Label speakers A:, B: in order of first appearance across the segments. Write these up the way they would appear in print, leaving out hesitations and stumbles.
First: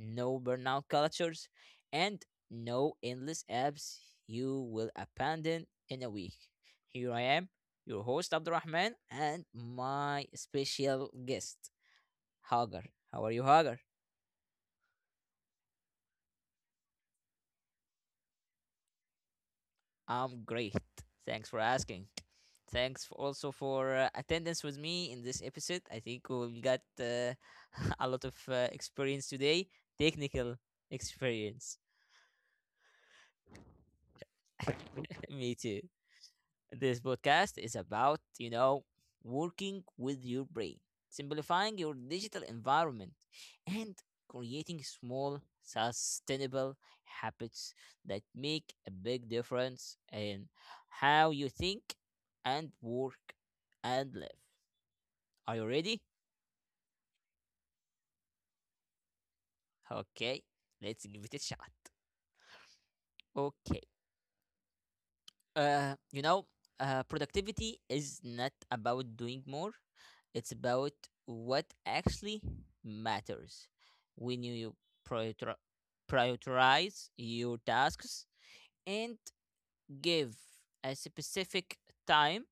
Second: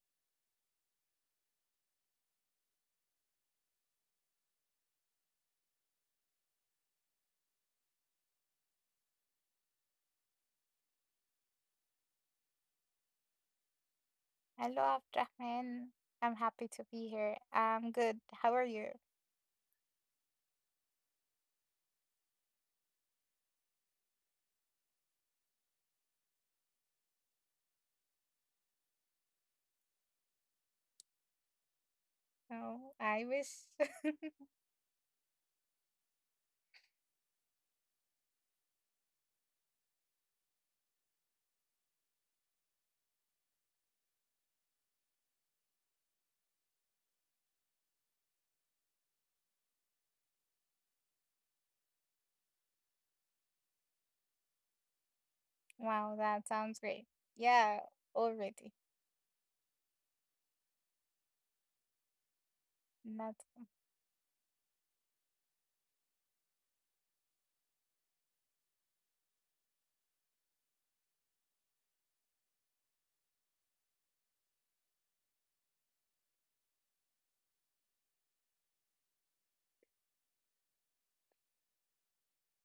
A: no burnout cultures, and no endless apps you will abandon in a week. Here I am, your host, Abdurrahman, and my special guest, Hagar. How are you, Hagar?
B: Hello, Abdrahman. I'm happy to be here. I'm good. How are you?
A: I'm great. Thanks for asking. Thanks for also for attendance with me in this episode. I think we got a lot of experience today, technical experience.
B: Oh, I wish.
A: Me too. This podcast is about, you know, working with your brain, simplifying your digital environment, and creating small, sustainable habits that make a big difference in how you think and work and live. Are you ready?
B: Wow, that sounds great. Yeah, already.
A: Okay, let's give it a shot.
B: That's
A: Okay. You know, productivity is not about doing more. It's about what actually matters. When you prioritri- prioritize your tasks and give a specific time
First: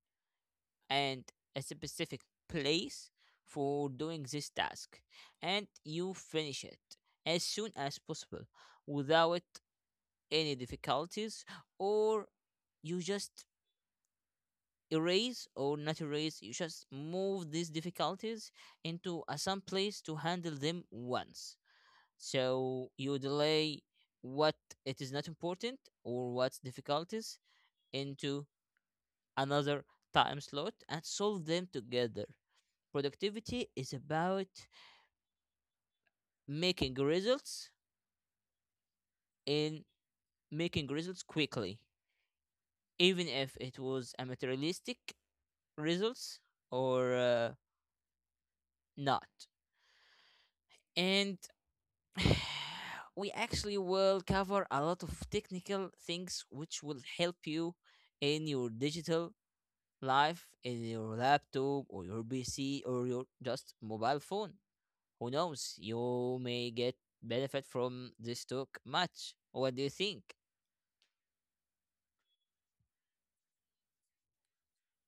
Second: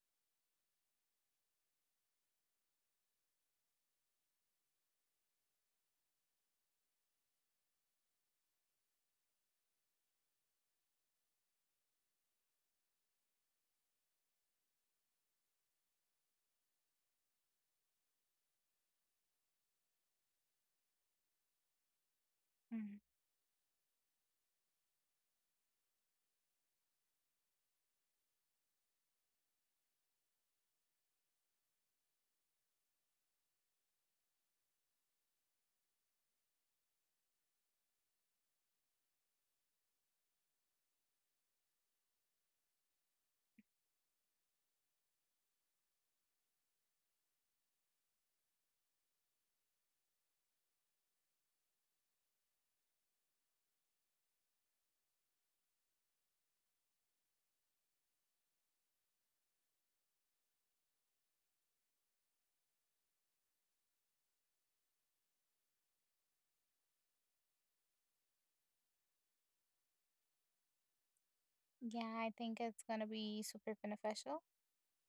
A: and a specific place for doing this task, and you finish it as soon as possible without any difficulties, or you just erase or not erase, you just move these difficulties into a some place to handle them once, so
B: mm.
A: you delay what it is not important or what's difficulties into another time slot and solve them together. Productivity is about making results in making results quickly, even if it was a materialistic results or not. And we actually will cover a lot of technical things which will help you in your digital life, in your laptop or your PC or your just mobile phone. Who knows? You may get benefit from this talk much. What do you think?
B: Yeah, I think it's gonna be super beneficial,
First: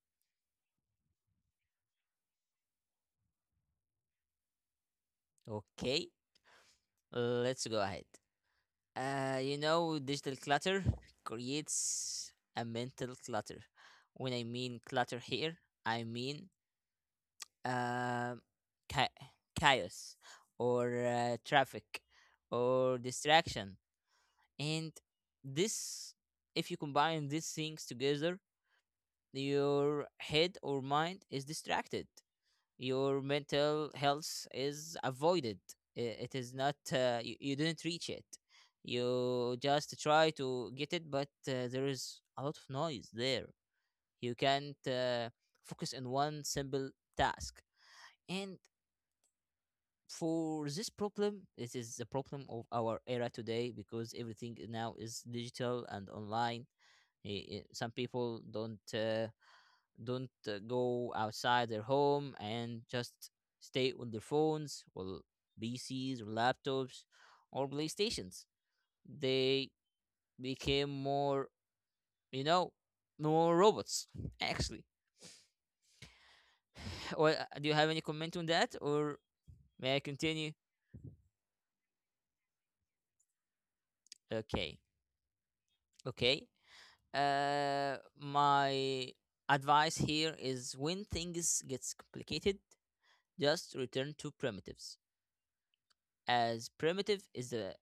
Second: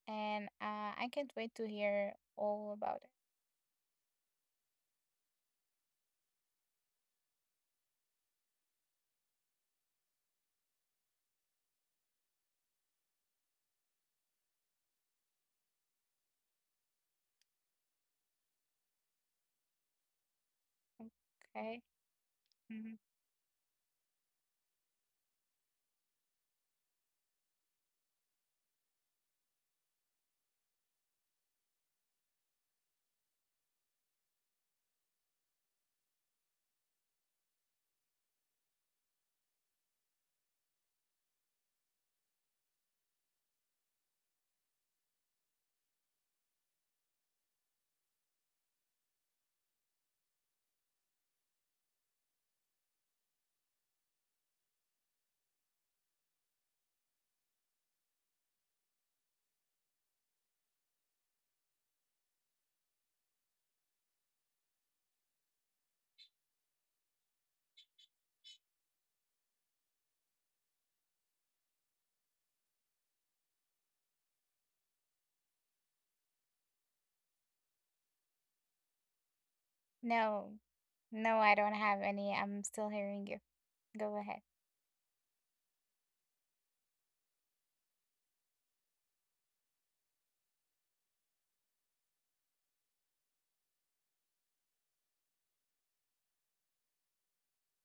B: and I can't wait to hear all about
A: Okay, let's go ahead. You know, digital clutter creates a mental clutter. When I mean clutter here, I mean um, cha- chaos or
B: it. Okay.
A: traffic or
B: Mhm.
A: distraction. And this, if you combine these things together, your head or mind is distracted. Your mental health is avoided. It is not, you didn't reach it. You just try to get it, but there is a lot of noise there. You can't focus on one simple task. And for this problem, it is the problem of our era today because everything now is digital and online. Some people don't go outside their home and just stay on their phones or PCs or laptops or PlayStations. They became more, you know, more robots actually. Well, do you have any comment on that, or may I continue?
B: No, no, I don't have any. I'm still hearing you. Go ahead.
A: Okay, okay. My advice here is when things gets complicated, just return to primitives, as primitive is the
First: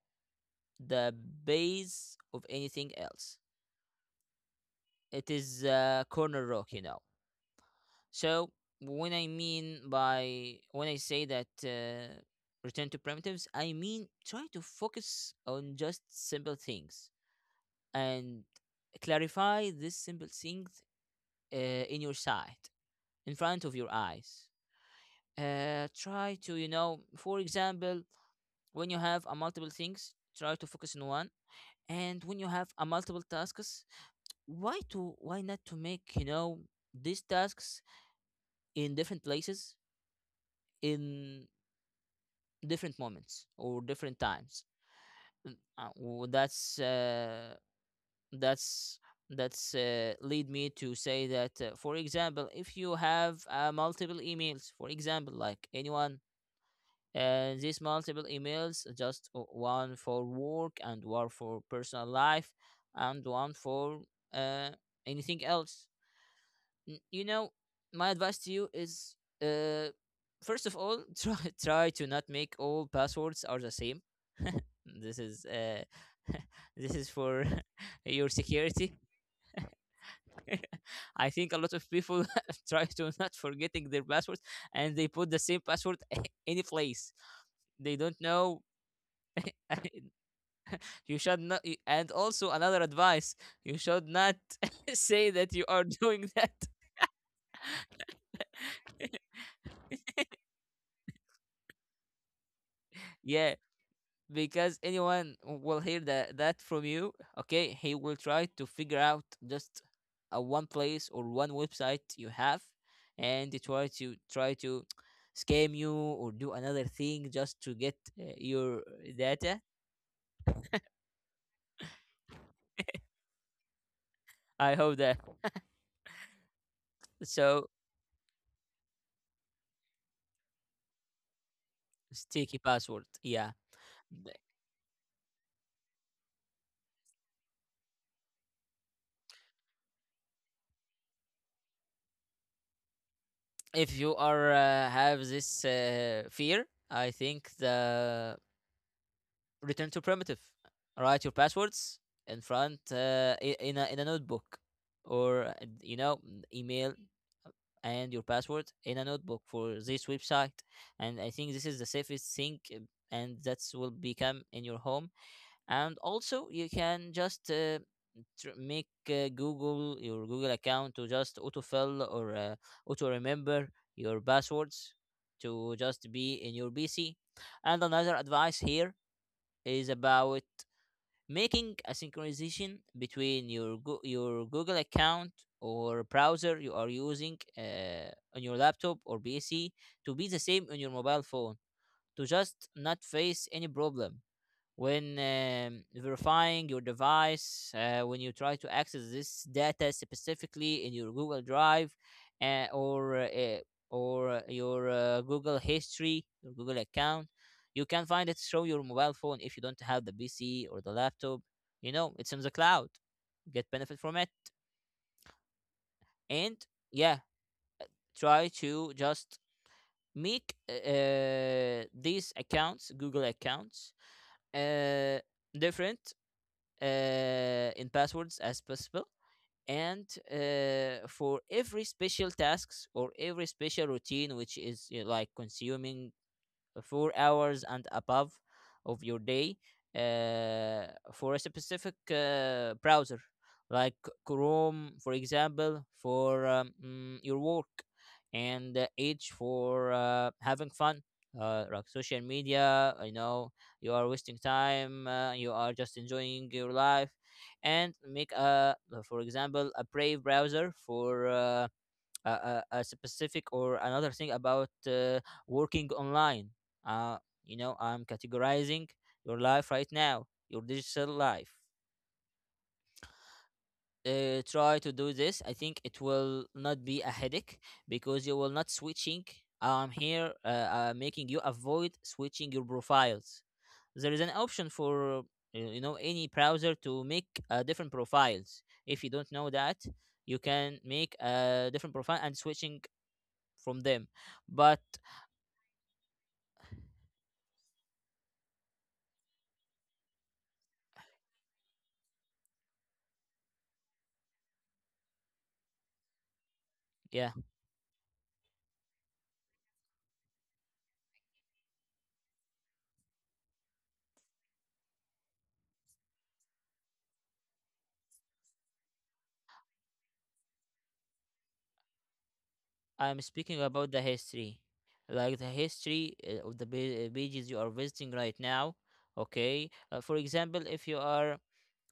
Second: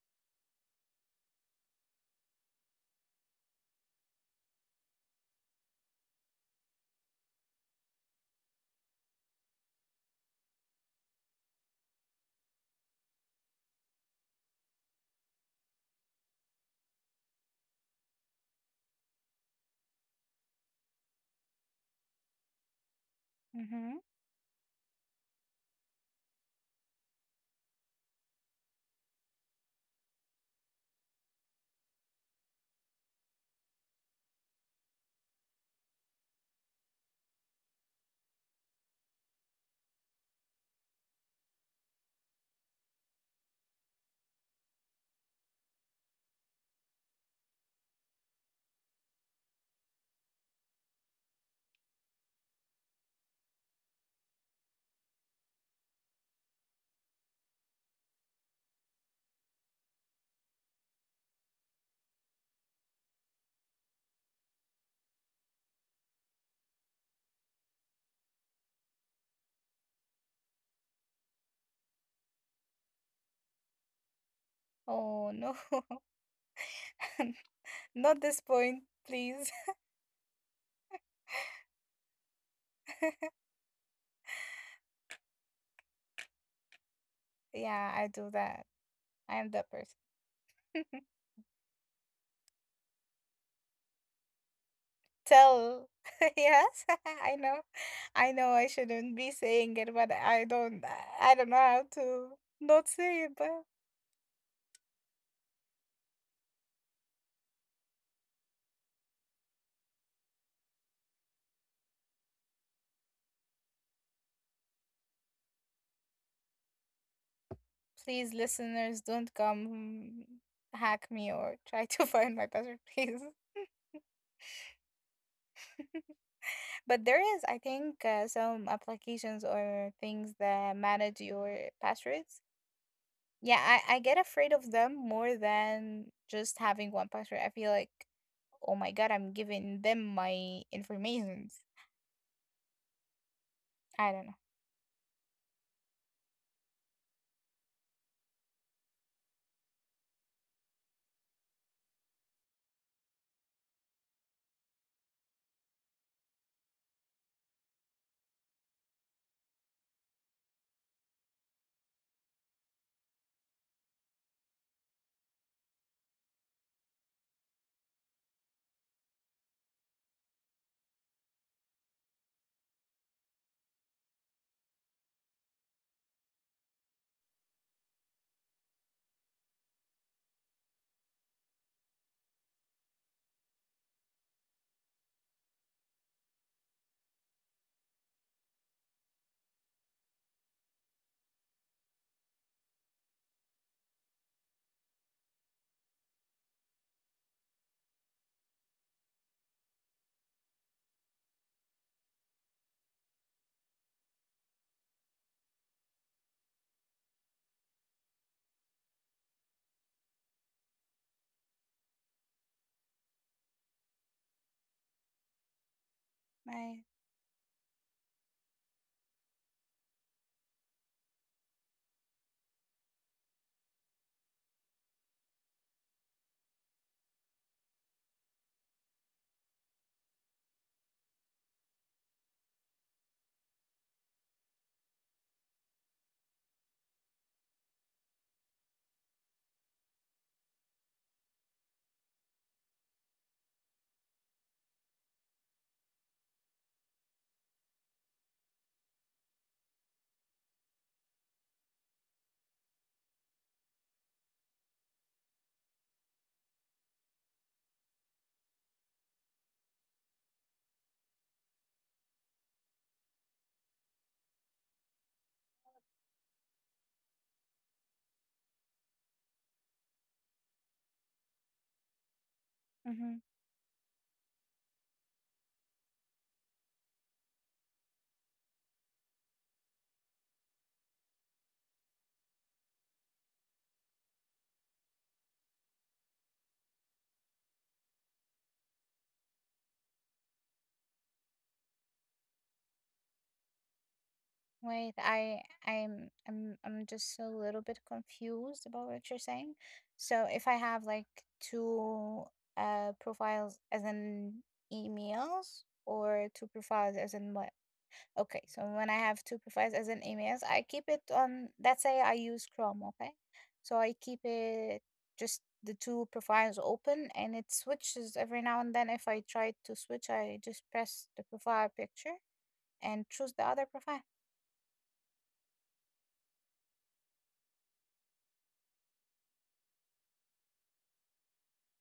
A: the base of anything else. It is a corner rock, you know. So when I say that return to primitives, I mean try to focus on just simple things and clarify this simple things in your sight, in front of your
B: Mm-hmm.
A: eyes. Uh, try to, you know, for example, when you have a multiple things, try to focus on one, and when you have a multiple tasks, why not to, make you know, these tasks in different places, in different moments or different times. Mm, that's that's lead me to say that for example, if you have multiple emails, for example, like anyone. These multiple emails, just one for work and one for personal life and one for uh, anything else. You know, my advice to you is uh, first of all, try to not make all passwords are the same. This
B: Oh
A: is
B: no,
A: this is for
B: not
A: your
B: this point,
A: security.
B: please.
A: I think a lot of people try to not forgetting their passwords, and they put the same password any place.
B: Yeah,
A: They
B: I
A: don't
B: do
A: know.
B: that. I am that person.
A: You should not, and also another advice: you should not say that you are
B: tell.
A: doing that.
B: Yes, I know. I know I shouldn't be saying it, but I don't know how to not say it,
A: Yeah,
B: but
A: because anyone will hear that from you. Okay, he will try to figure out just a one place or one website you have, and they try to scam you or do another thing just to get
B: please
A: your
B: listeners don't
A: data.
B: come hack me or try to find my password, please.
A: I hope that.
B: But there is, I
A: So
B: think, some applications or things that manage your passwords.
A: sticky password. Yeah,
B: Yeah, I get afraid of them more than just having one password. I feel like, oh my God, I'm giving them my informations.
A: if you
B: I don't
A: are have this fear, I think the return to primitive. Write your passwords in front in a notebook, or you know, email and your password in a notebook for this website. And I think this is the safest thing, and that's will become in your home. And also you can just make google your Google account to just autofill or auto remember your passwords to just be in your PC. And another advice here is about making a synchronization between your your Google account or browser you are using on your laptop or PC to be the same on your mobile phone, to just not face any problem when verifying your device, when you try to access this data specifically in your Google Drive uh, or uh, or your Google history, your Google account. You can find it through your mobile phone if you don't have the PC or the laptop. You know, it's in the cloud. Get benefit from it, and
B: know.
A: yeah, try to just make these accounts, Google accounts, uh, different in passwords as possible. And for every special tasks or every special routine which is, you know, like consuming 4 hours and above of your day, uh, for a specific browser like Chrome, for example, for your work, and Edge for having fun. Like social media, I know you are wasting time, you are just enjoying your life, and make a, for example, a Brave browser for a specific or another thing about working online. Uh, you know, I'm categorizing your life right now, your digital life.
B: Mhm.
A: Uh, try to do this. I think it will not be a headache because you will not switching. I'm here making you avoid switching your profiles. There is an option for you know, any browser to make different profiles. If you don't know that, you can make a different profile and switching from them. But
B: Wait, I I'm just a little bit confused about what you're saying. So if I have like two profiles as in emails or two profiles as
A: yeah,
B: in what? Okay, so when I have two profiles as in emails, I keep it on, let's say I use Chrome, okay? So I keep it just the two profiles open and it switches every now and then. If I try to switch, I just press the profile picture and
A: I'm
B: choose the
A: speaking
B: other
A: about the
B: profile.
A: history, like the history of the pages you are visiting right now. Okay, for example, if you are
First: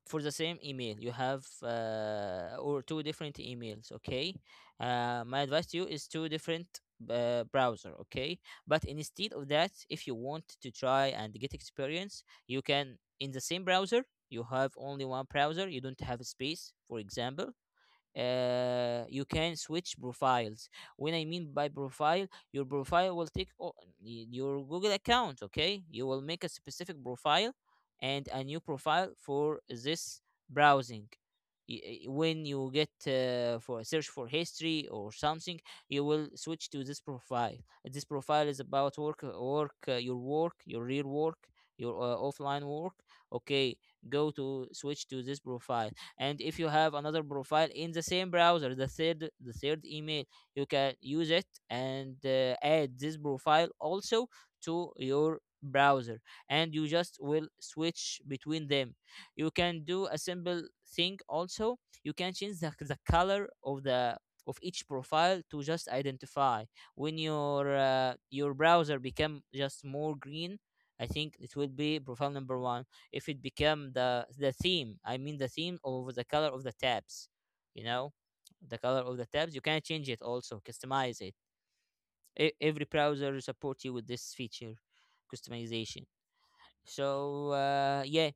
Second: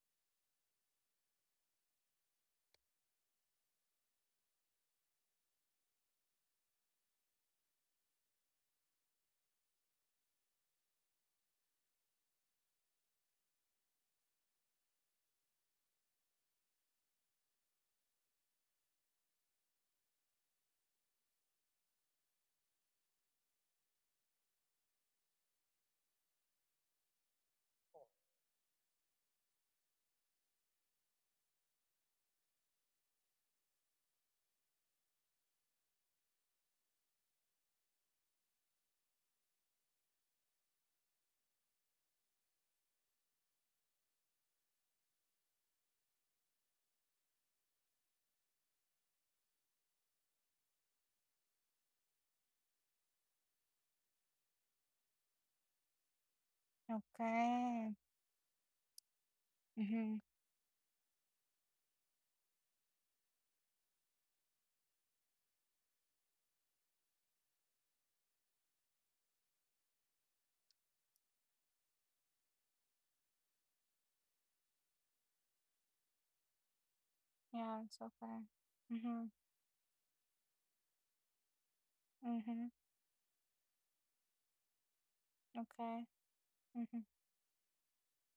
A: for the same email, you have or two different emails. Okay, my advice to you is two different browser. Okay, but instead of that, if you want to try and get experience, you can in the same browser. You have only one browser. You don't have a space, for example. Uh, you can switch profiles. When I mean by profile, your profile will take your Google account. Okay, you will make a specific profile and a new profile for this browsing. When you get for a search for history or something, you will switch to this profile. This profile is about work, your work, your real work, your offline work. Okay, go to switch to this profile. And if you have another profile in the same browser, the third email, you can use it, and add this profile also to your browser, and you just will
B: Okay.
A: switch between them. You can do a
B: Mhm.
A: simple thing also. You can change the color of the of each profile to just identify. When your browser become just more green, I think it will be profile number one. If it become the theme, I mean the theme of the color of the tabs,
B: Yeah,
A: you
B: it's
A: know,
B: okay.
A: the color of the
B: Mhm.
A: tabs, you can change it also, customize it.
B: Mhm.
A: Every browser support you with this feature, customization.
B: Okay. Mhm.
A: So yeah,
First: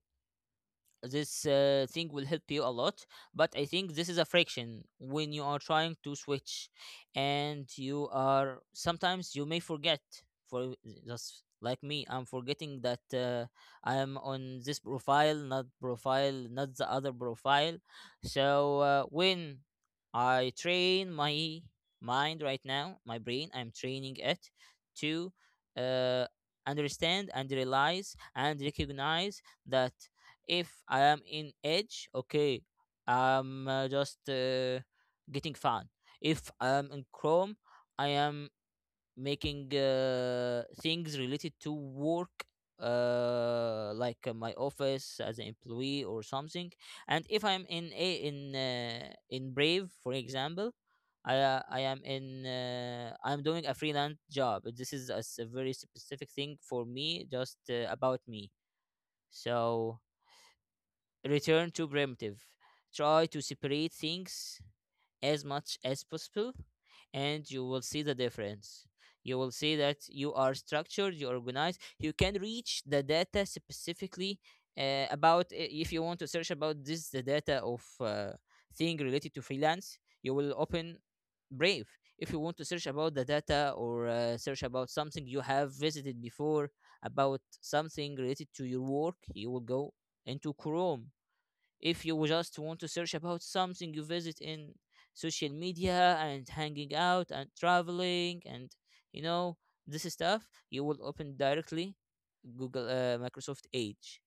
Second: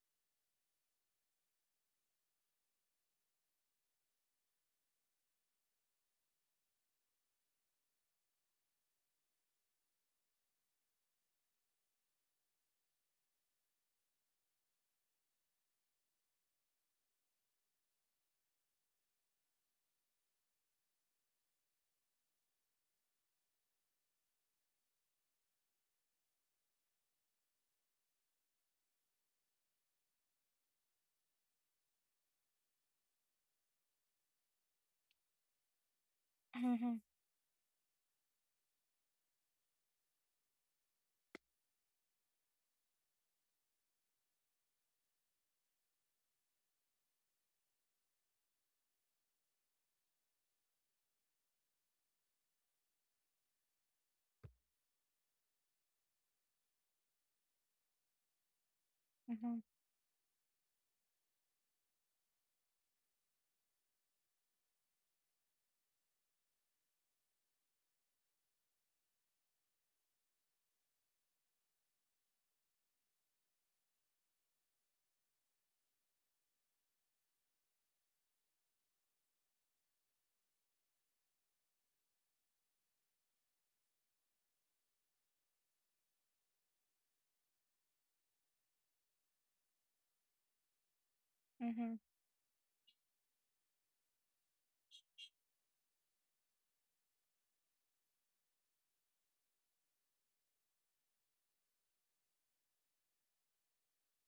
A: this thing will help you a lot. But I think this is a friction when you are trying to switch, and you are sometimes you may forget. For just like me, I'm forgetting that I am on this profile, not the other profile. So when I train my mind right now, my brain, I'm training it to uh, understand and realize and recognize that if I am in Edge, okay, I'm just getting fun. If I am
B: Mhm.
A: in Chrome, I am making things related to work, like my office as an employee or something. And if I'm in a in in Brave, for example. I am in I'm doing a freelance job. This is a very specific thing for me, just about me.
B: Mhm.
A: So return to primitive. Try to separate things as much as possible, and you will see the difference. You will see that you are structured, you organized, you can reach the data specifically, about if you want to search about this the data of, thing related to freelance, you will open Brave. If you want to search about the data, or search about something you have visited before, about something related to your work, you will go into Chrome.
B: Mhm.
A: If you just want to search about something you visit in social media and hanging out and traveling and you know this stuff, you will open directly Google, Microsoft Edge.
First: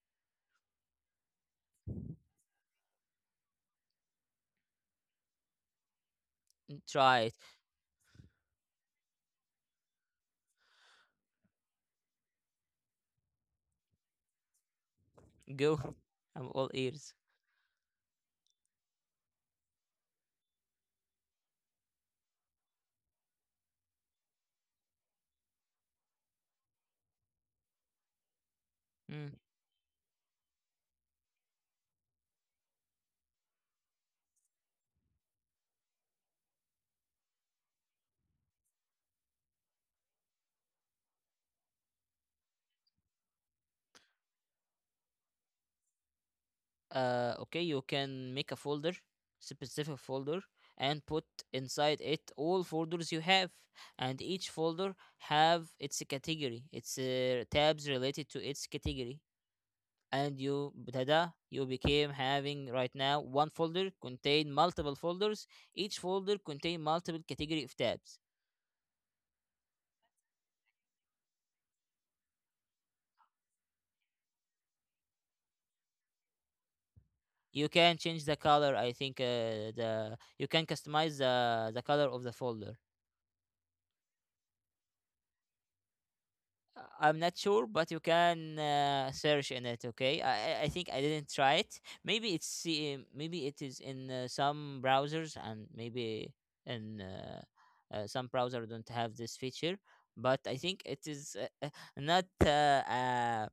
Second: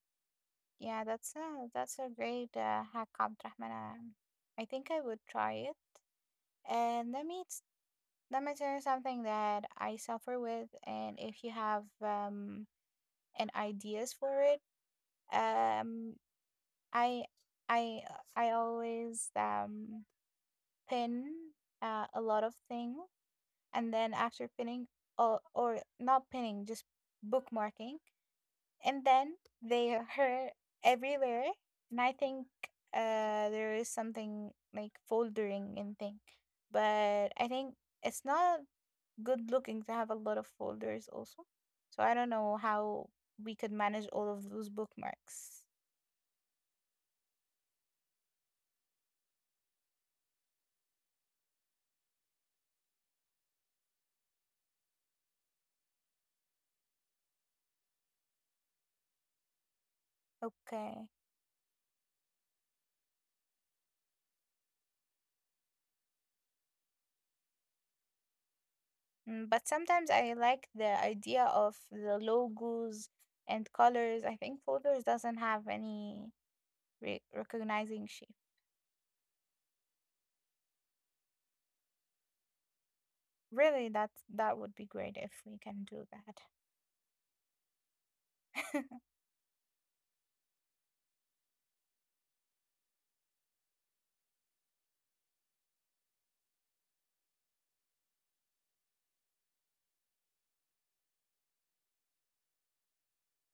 B: Yeah, that's a great hack, Abd Um, I think I would try it.
A: Mm,
B: And
A: try it.
B: let me tell you something that I suffer with, and if you have an ideas for it,
A: Go,
B: um,
A: I'm all ears.
B: I I I always pin a lot of things, and then after pinning or not pinning, just bookmarking, and then
A: Mm.
B: they are everywhere. And I think there is something like foldering and thing, but I think it's not good looking to have a lot of folders also. So I don't know how we could manage all of those bookmarks.
A: Okay, you can make a folder, specific folder, and put inside it all folders you have, and each folder have its category, its tabs related to its category, and
B: Okay.
A: you became having right now one folder contain multiple folders, each folder contain multiple category of tabs.
B: Mm, but sometimes I like the idea of the logos and colors. I think folders doesn't have any
A: You can
B: recognizing
A: change
B: shape.
A: the color, I think. The You can customize the color of the folder.
B: Really, that that would be great if we can do that.
A: I'm not sure, but you can search in it. Okay, I think I didn't try it. Maybe it's, maybe it is in some browsers, and maybe in some browser don't have this feature. But I think it is not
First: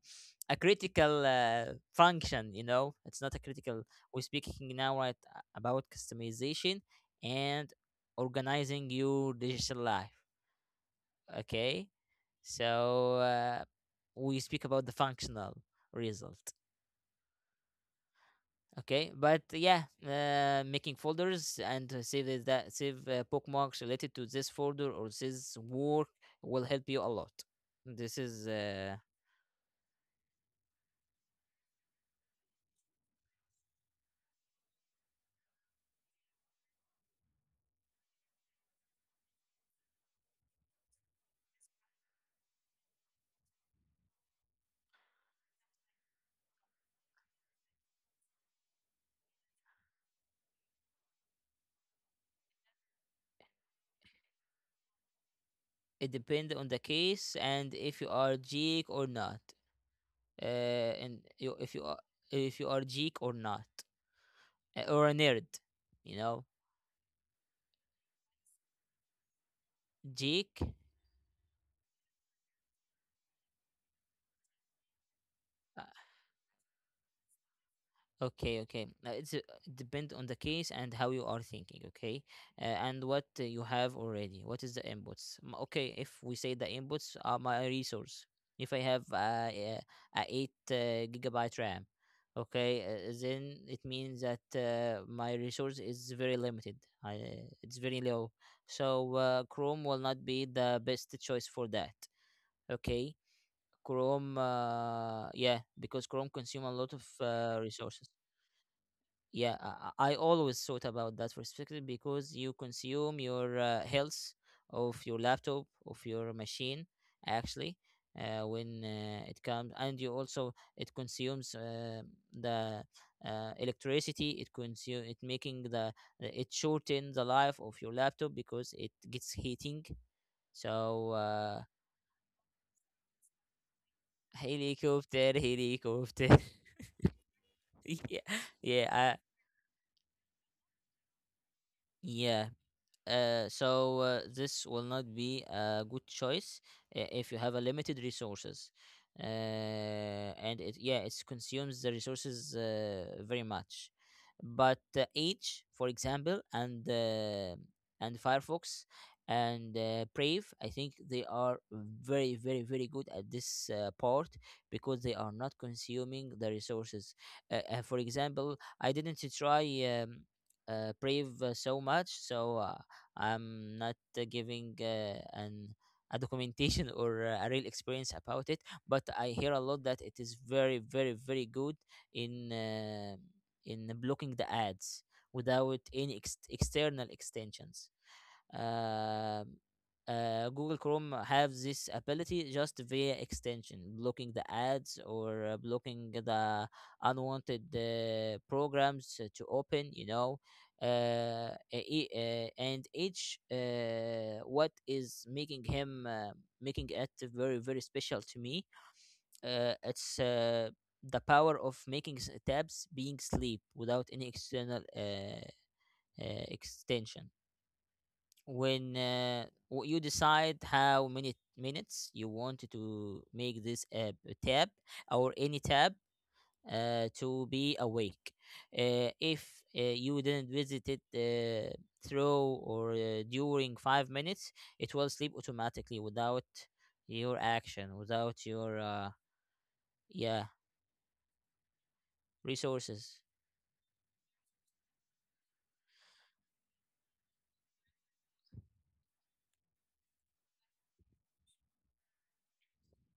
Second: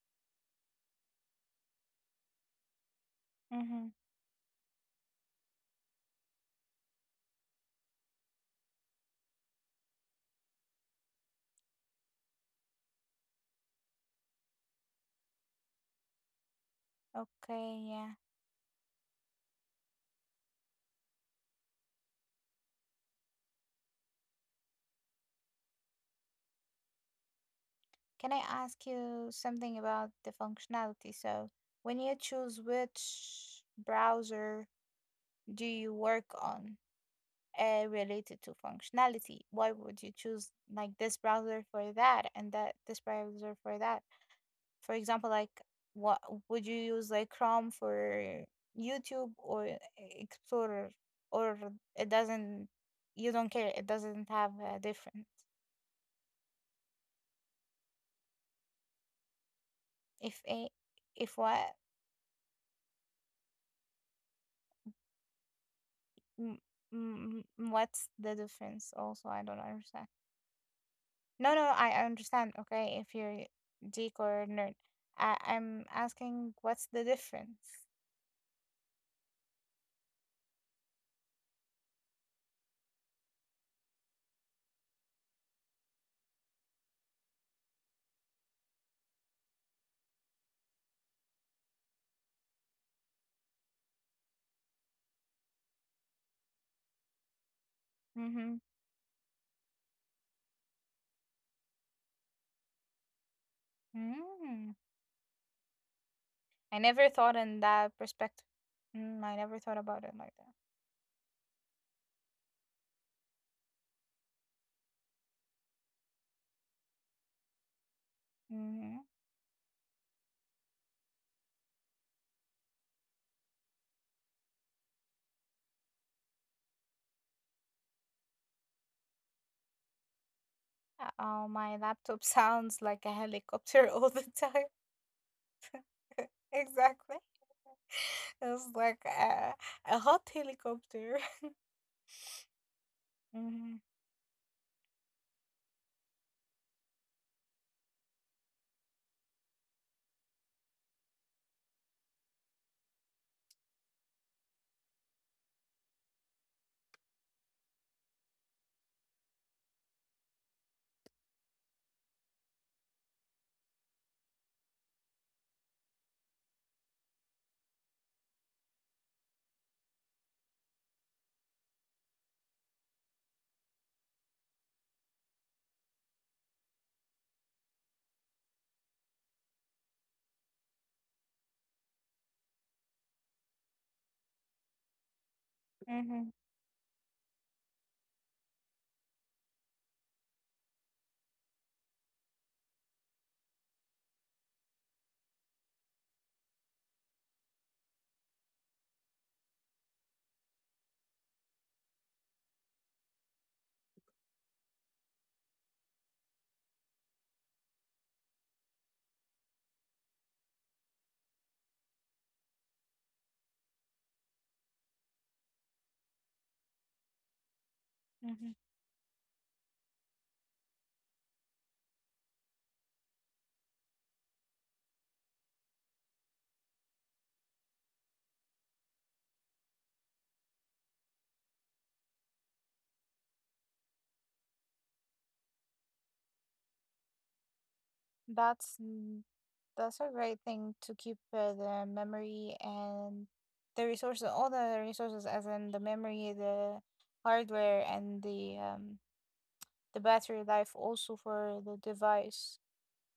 A: a critical function. You know, it's not a critical.
B: Mm-hmm.
A: We're speaking now, right, about customization and organizing your digital life, okay? So we speak about the functional result.
B: Okay, yeah.
A: Okay, but yeah, making folders and that save bookmarks related to this folder or this work will help you a lot. This
B: Can I
A: is
B: ask you something about the functionality? So, when you choose which browser do you work on related to functionality, why would you choose like this browser for that and that this browser for that? For example, like what would you use, like Chrome for YouTube or Explorer, or it doesn't, you don't care, it doesn't have a difference.
A: it depends on the case and if you are geek or not,
B: If a, if what,
A: if you are geek or not, or a nerd, you know.
B: m- m- m- What's the difference? Also, I don't understand.
A: Geek.
B: No, no, I understand. Okay, if you're geek or nerd,
A: uh,
B: I'm asking what's the difference?
A: Okay, okay. Now it's depend on the case and how you are thinking. Okay, and what you have already. What is the inputs? Okay, if we say the inputs are my resource. If I have a 8 gigabyte RAM, okay, then it means that my resource is very limited. I, it's very low,
B: Mm-hmm.
A: so Chrome will not be the best choice for that. Okay, Chrome,
B: Mm.
A: yeah, because Chrome consume a
B: I
A: lot of
B: never thought in that
A: resources.
B: perspective. Mm, I
A: Yeah,
B: never thought
A: I,
B: about
A: I
B: it
A: I
B: like that.
A: always thought about that perspective because you consume your health of your laptop, of your machine, actually, when
B: Mm-hmm.
A: it comes, and you also it consumes the electricity. It consume it making the it shorten the life of your laptop because it gets heating. So
B: Oh, my laptop sounds like a helicopter all the time.
A: helicopter, helicopter.
B: Exactly.
A: Yeah,
B: It's
A: yeah,
B: like a hot helicopter.
A: yeah.
B: Mm-hmm,
A: This will not be a good choice, if you have a limited resources, uh, and it, yeah, it consumes the resources very much, but Edge, for example, and and Firefox and Brave, I think they are very, very, very good at this part, because they are not consuming the resources. For example, I didn't try um, Brave so much, so I'm not giving an a documentation or a real experience about it, but I hear a lot that it is very, very, very good in, in blocking the ads without any
B: mm-hmm,
A: external extensions. Um, Google Chrome has this ability just via extension, blocking the ads or blocking the unwanted programs to open. You know, e- and each what is making him making it very, very special to me, it's the power of making tabs being sleep without any external extension,
B: mm-hmm.
A: when you decide how many minutes you want to make this tab, or any tab, to be awake. If you didn't visit it through, or during 5 minutes, it will sleep automatically without your action, without
B: That's
A: your
B: mm, that's a great
A: yeah,
B: thing to keep the memory
A: resources.
B: and the resources, all the resources, as in the memory, the hardware, and the battery life also for the device.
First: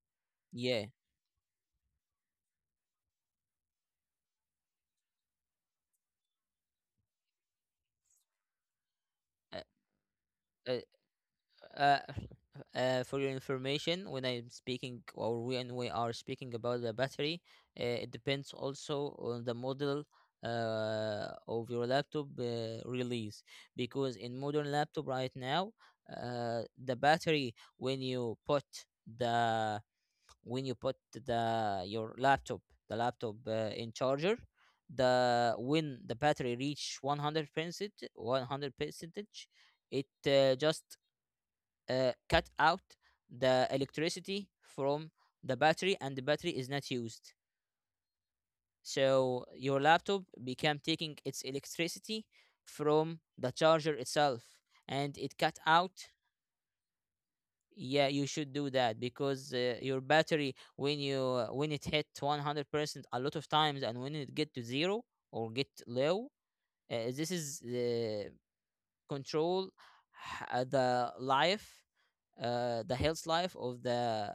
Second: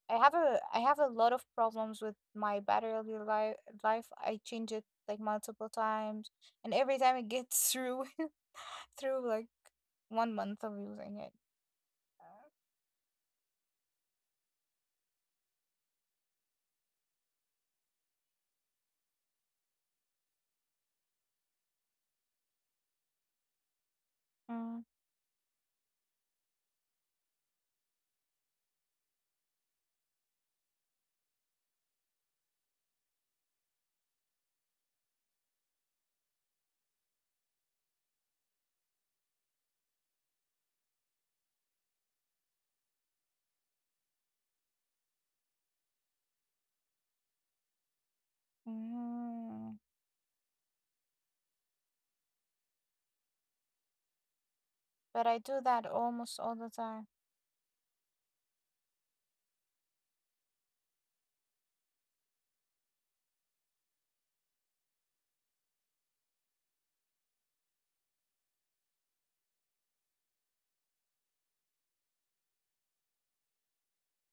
B: I
A: Yeah.
B: have a lot of problems with my battery life. Life I change it like multiple times, and every time it gets through through like
A: Uh,
B: one month of
A: Uh,
B: using it.
A: uh, for your information, when I'm speaking, or when we are speaking about the battery, it depends also on the model of your laptop release. Because in modern
B: Mm,
A: laptop right now, the battery, when you put the when you put the your laptop, the laptop in charger, the when the battery reach 100%, 100 percentage, it just cut out the electricity from the battery, and the battery is not used. So
B: mm.
A: your laptop became taking its electricity from the charger itself, and
B: But
A: it
B: I
A: cut
B: do that
A: out.
B: almost all the time.
A: Yeah, you should do that, because your battery, when it hit 100% a lot of times, and when it get to zero or get low, this is control, the life, the health life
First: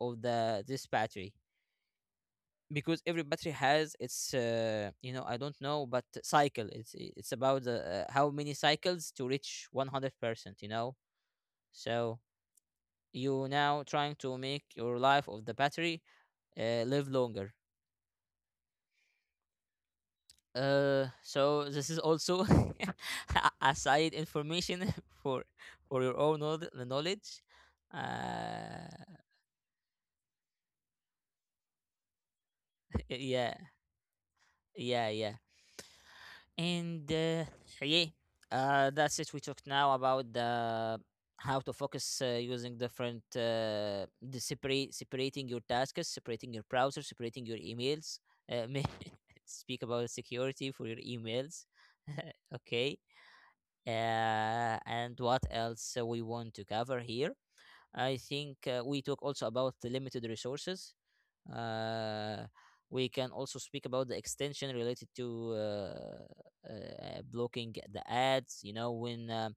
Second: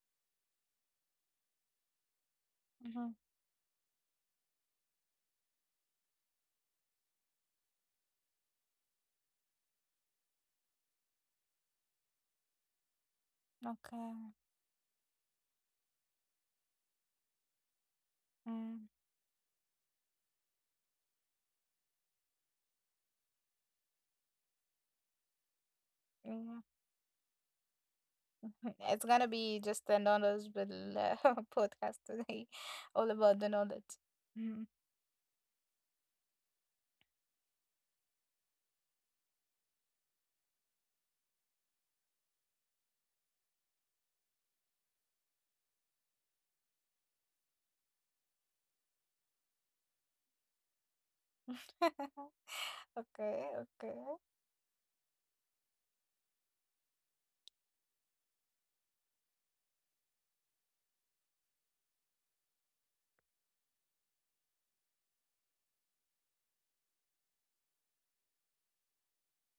A: of the this battery, because
B: Hmm.
A: every battery has its I don't know but cycle, it's about the, how many cycles to reach 100%, you know so you now trying
B: Okay.
A: to make your life of the battery live longer.
B: Mm,
A: So this is also a side information for your own
B: yeah.
A: knowledge. uh
B: It's gonna be just another little, podcast today, all about the
A: Yeah,
B: knowledge. Mm.
A: yeah, yeah. And yeah, that's it. We talked now about the how to focus using different, the separate separating your tasks, separating your browser, separating your emails. Uh, may- Speak about security for your emails. Okay.
B: Okay. Okay.
A: And what else we want to cover here? I think we talk also about the limited resources. Uh, we can also speak about the extension related to blocking the ads. You know, when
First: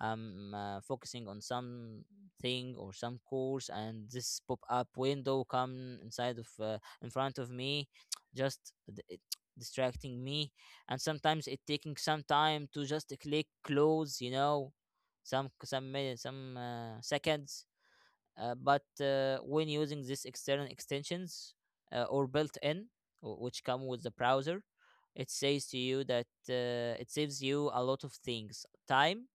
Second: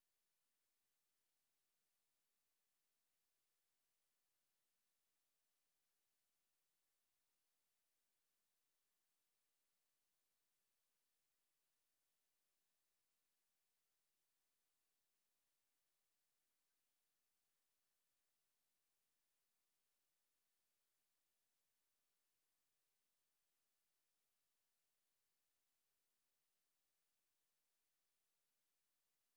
A: I'm focusing on something or some course, and this pop-up window come inside of, in front of me, just it distracting me. And sometimes it taking some time to just click close. You know, some minutes, some seconds, but when using these external extensions, or built in, which come with the browser, it says to you that it saves you a lot of things time,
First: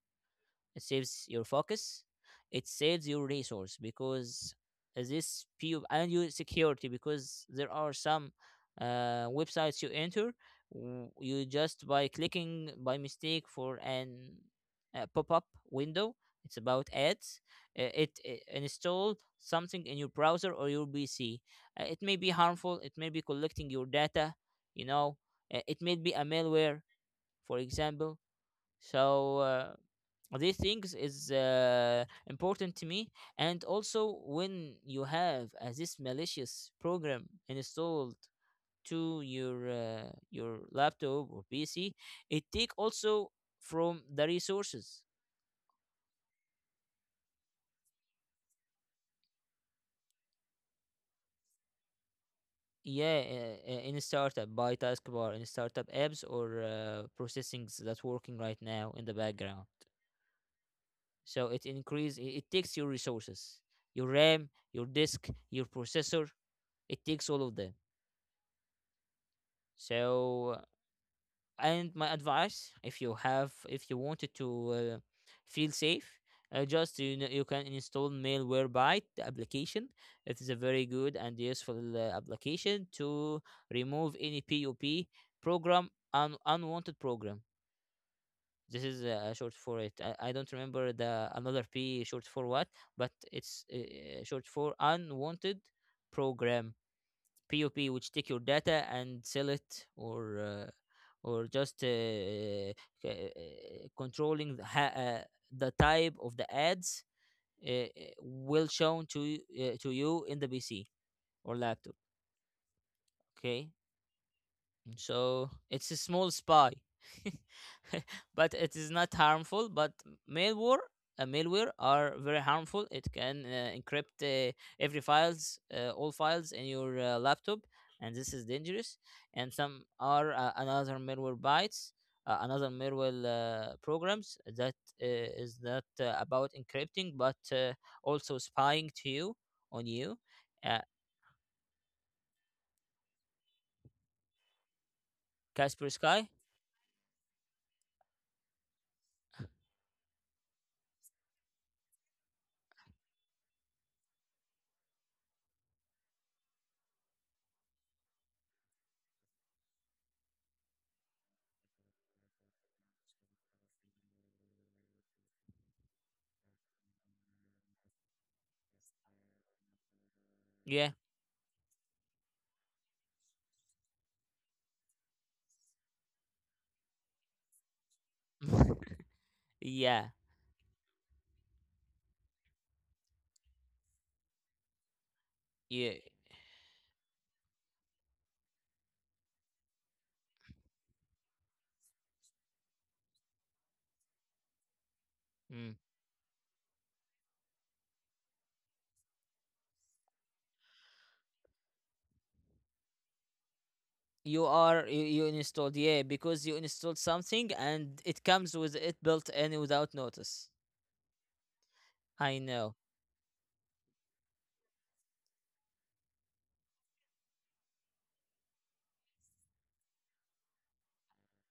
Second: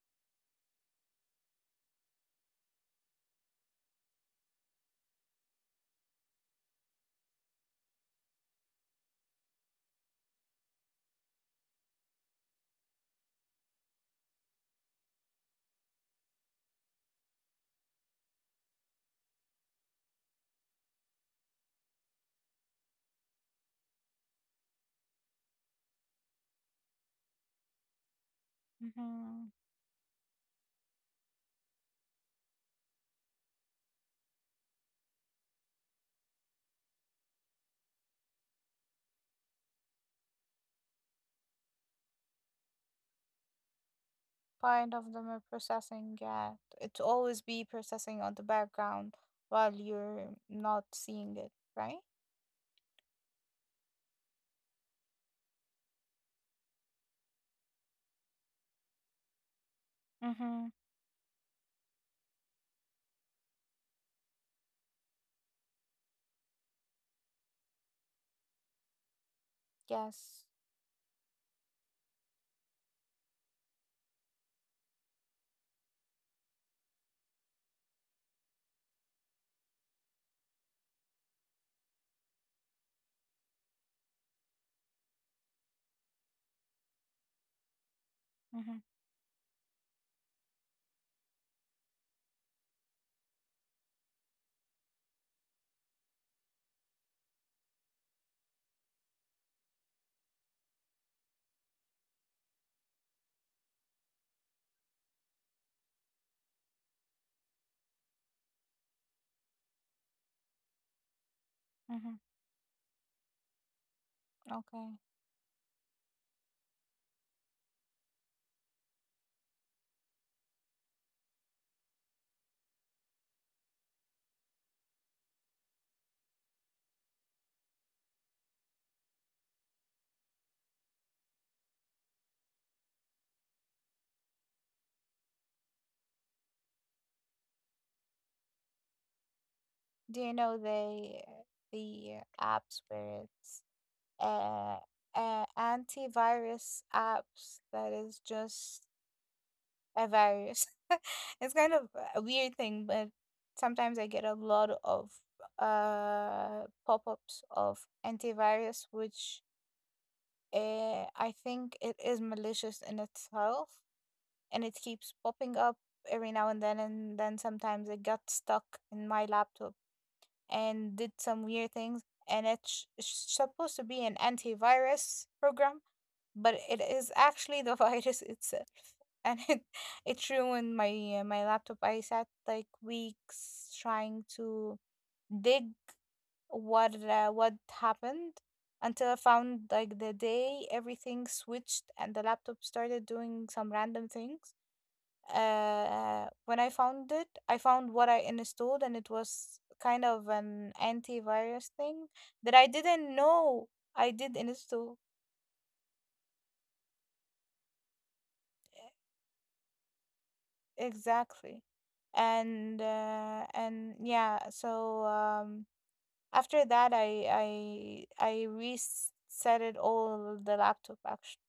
A: it saves your focus, it saves your resource because this few, and your security, because there are some websites you enter, you just by clicking by mistake, for an pop-up window, it's about ads, it install something in your browser or your PC. It may be harmful, it may be collecting your data, you know, it may be a malware, for example. So
B: Hmm.
A: these things is important to me. And also when you have this malicious program installed to your, your laptop or PC, it take also from the
B: Kind
A: resources.
B: of them are processing, yeah. It always be processing on the background while you're not seeing it, right?
A: Yeah, in a startup by taskbar, in startup apps or processings that's working right now in the background.
B: Mm-hmm.
A: So it increase, it takes your resources, your RAM, your disk, your processor, it takes all of them.
B: Yes.
A: So, and my advice, if you have, if you wanted to feel safe, just you can install malware byte the application. It is a very good and useful application to remove any pop program, unwanted program.
B: Mm-hmm.
A: This is a short for it. I don't remember the another p short for what, but it's short for unwanted program, POP, which take your data and sell it, or or just controlling the, the type of the ads uh, uh, will shown to you in the PC or laptop.
B: Mm-hmm.
A: Okay,
B: Okay.
A: so it's a small spy, but it is not harmful. But malware, malware are very harmful. It can encrypt every files, all files in your laptop, and this is dangerous. And some are another malware bytes, another malware programs that is not about encrypting, but also spying to you, on
B: Do
A: you.
B: you know
A: Uh,
B: the apps where it's uh,
A: Casper Sky.
B: antivirus apps that is just a virus? It's kind of a weird thing, but sometimes I get a lot of pop-ups of antivirus which I think it is malicious in itself, and it keeps popping up every now and then sometimes it got stuck in my laptop
A: Yeah,
B: and did some weird things. And it's supposed to be an antivirus program, but it is actually the virus itself, and it
A: yeah,
B: it ruined my laptop. I sat like weeks trying to dig
A: yeah.
B: what happened until I found like the day everything switched and the laptop started doing some random things.
A: Mm.
B: When I found it, I found what I installed, and it was kind of an antivirus thing that I didn't know I did install.
A: You installed, yeah, because you installed something and it comes with it built in without notice.
B: Exactly.
A: I know.
B: And yeah, so after that, I reset it all the laptop actually.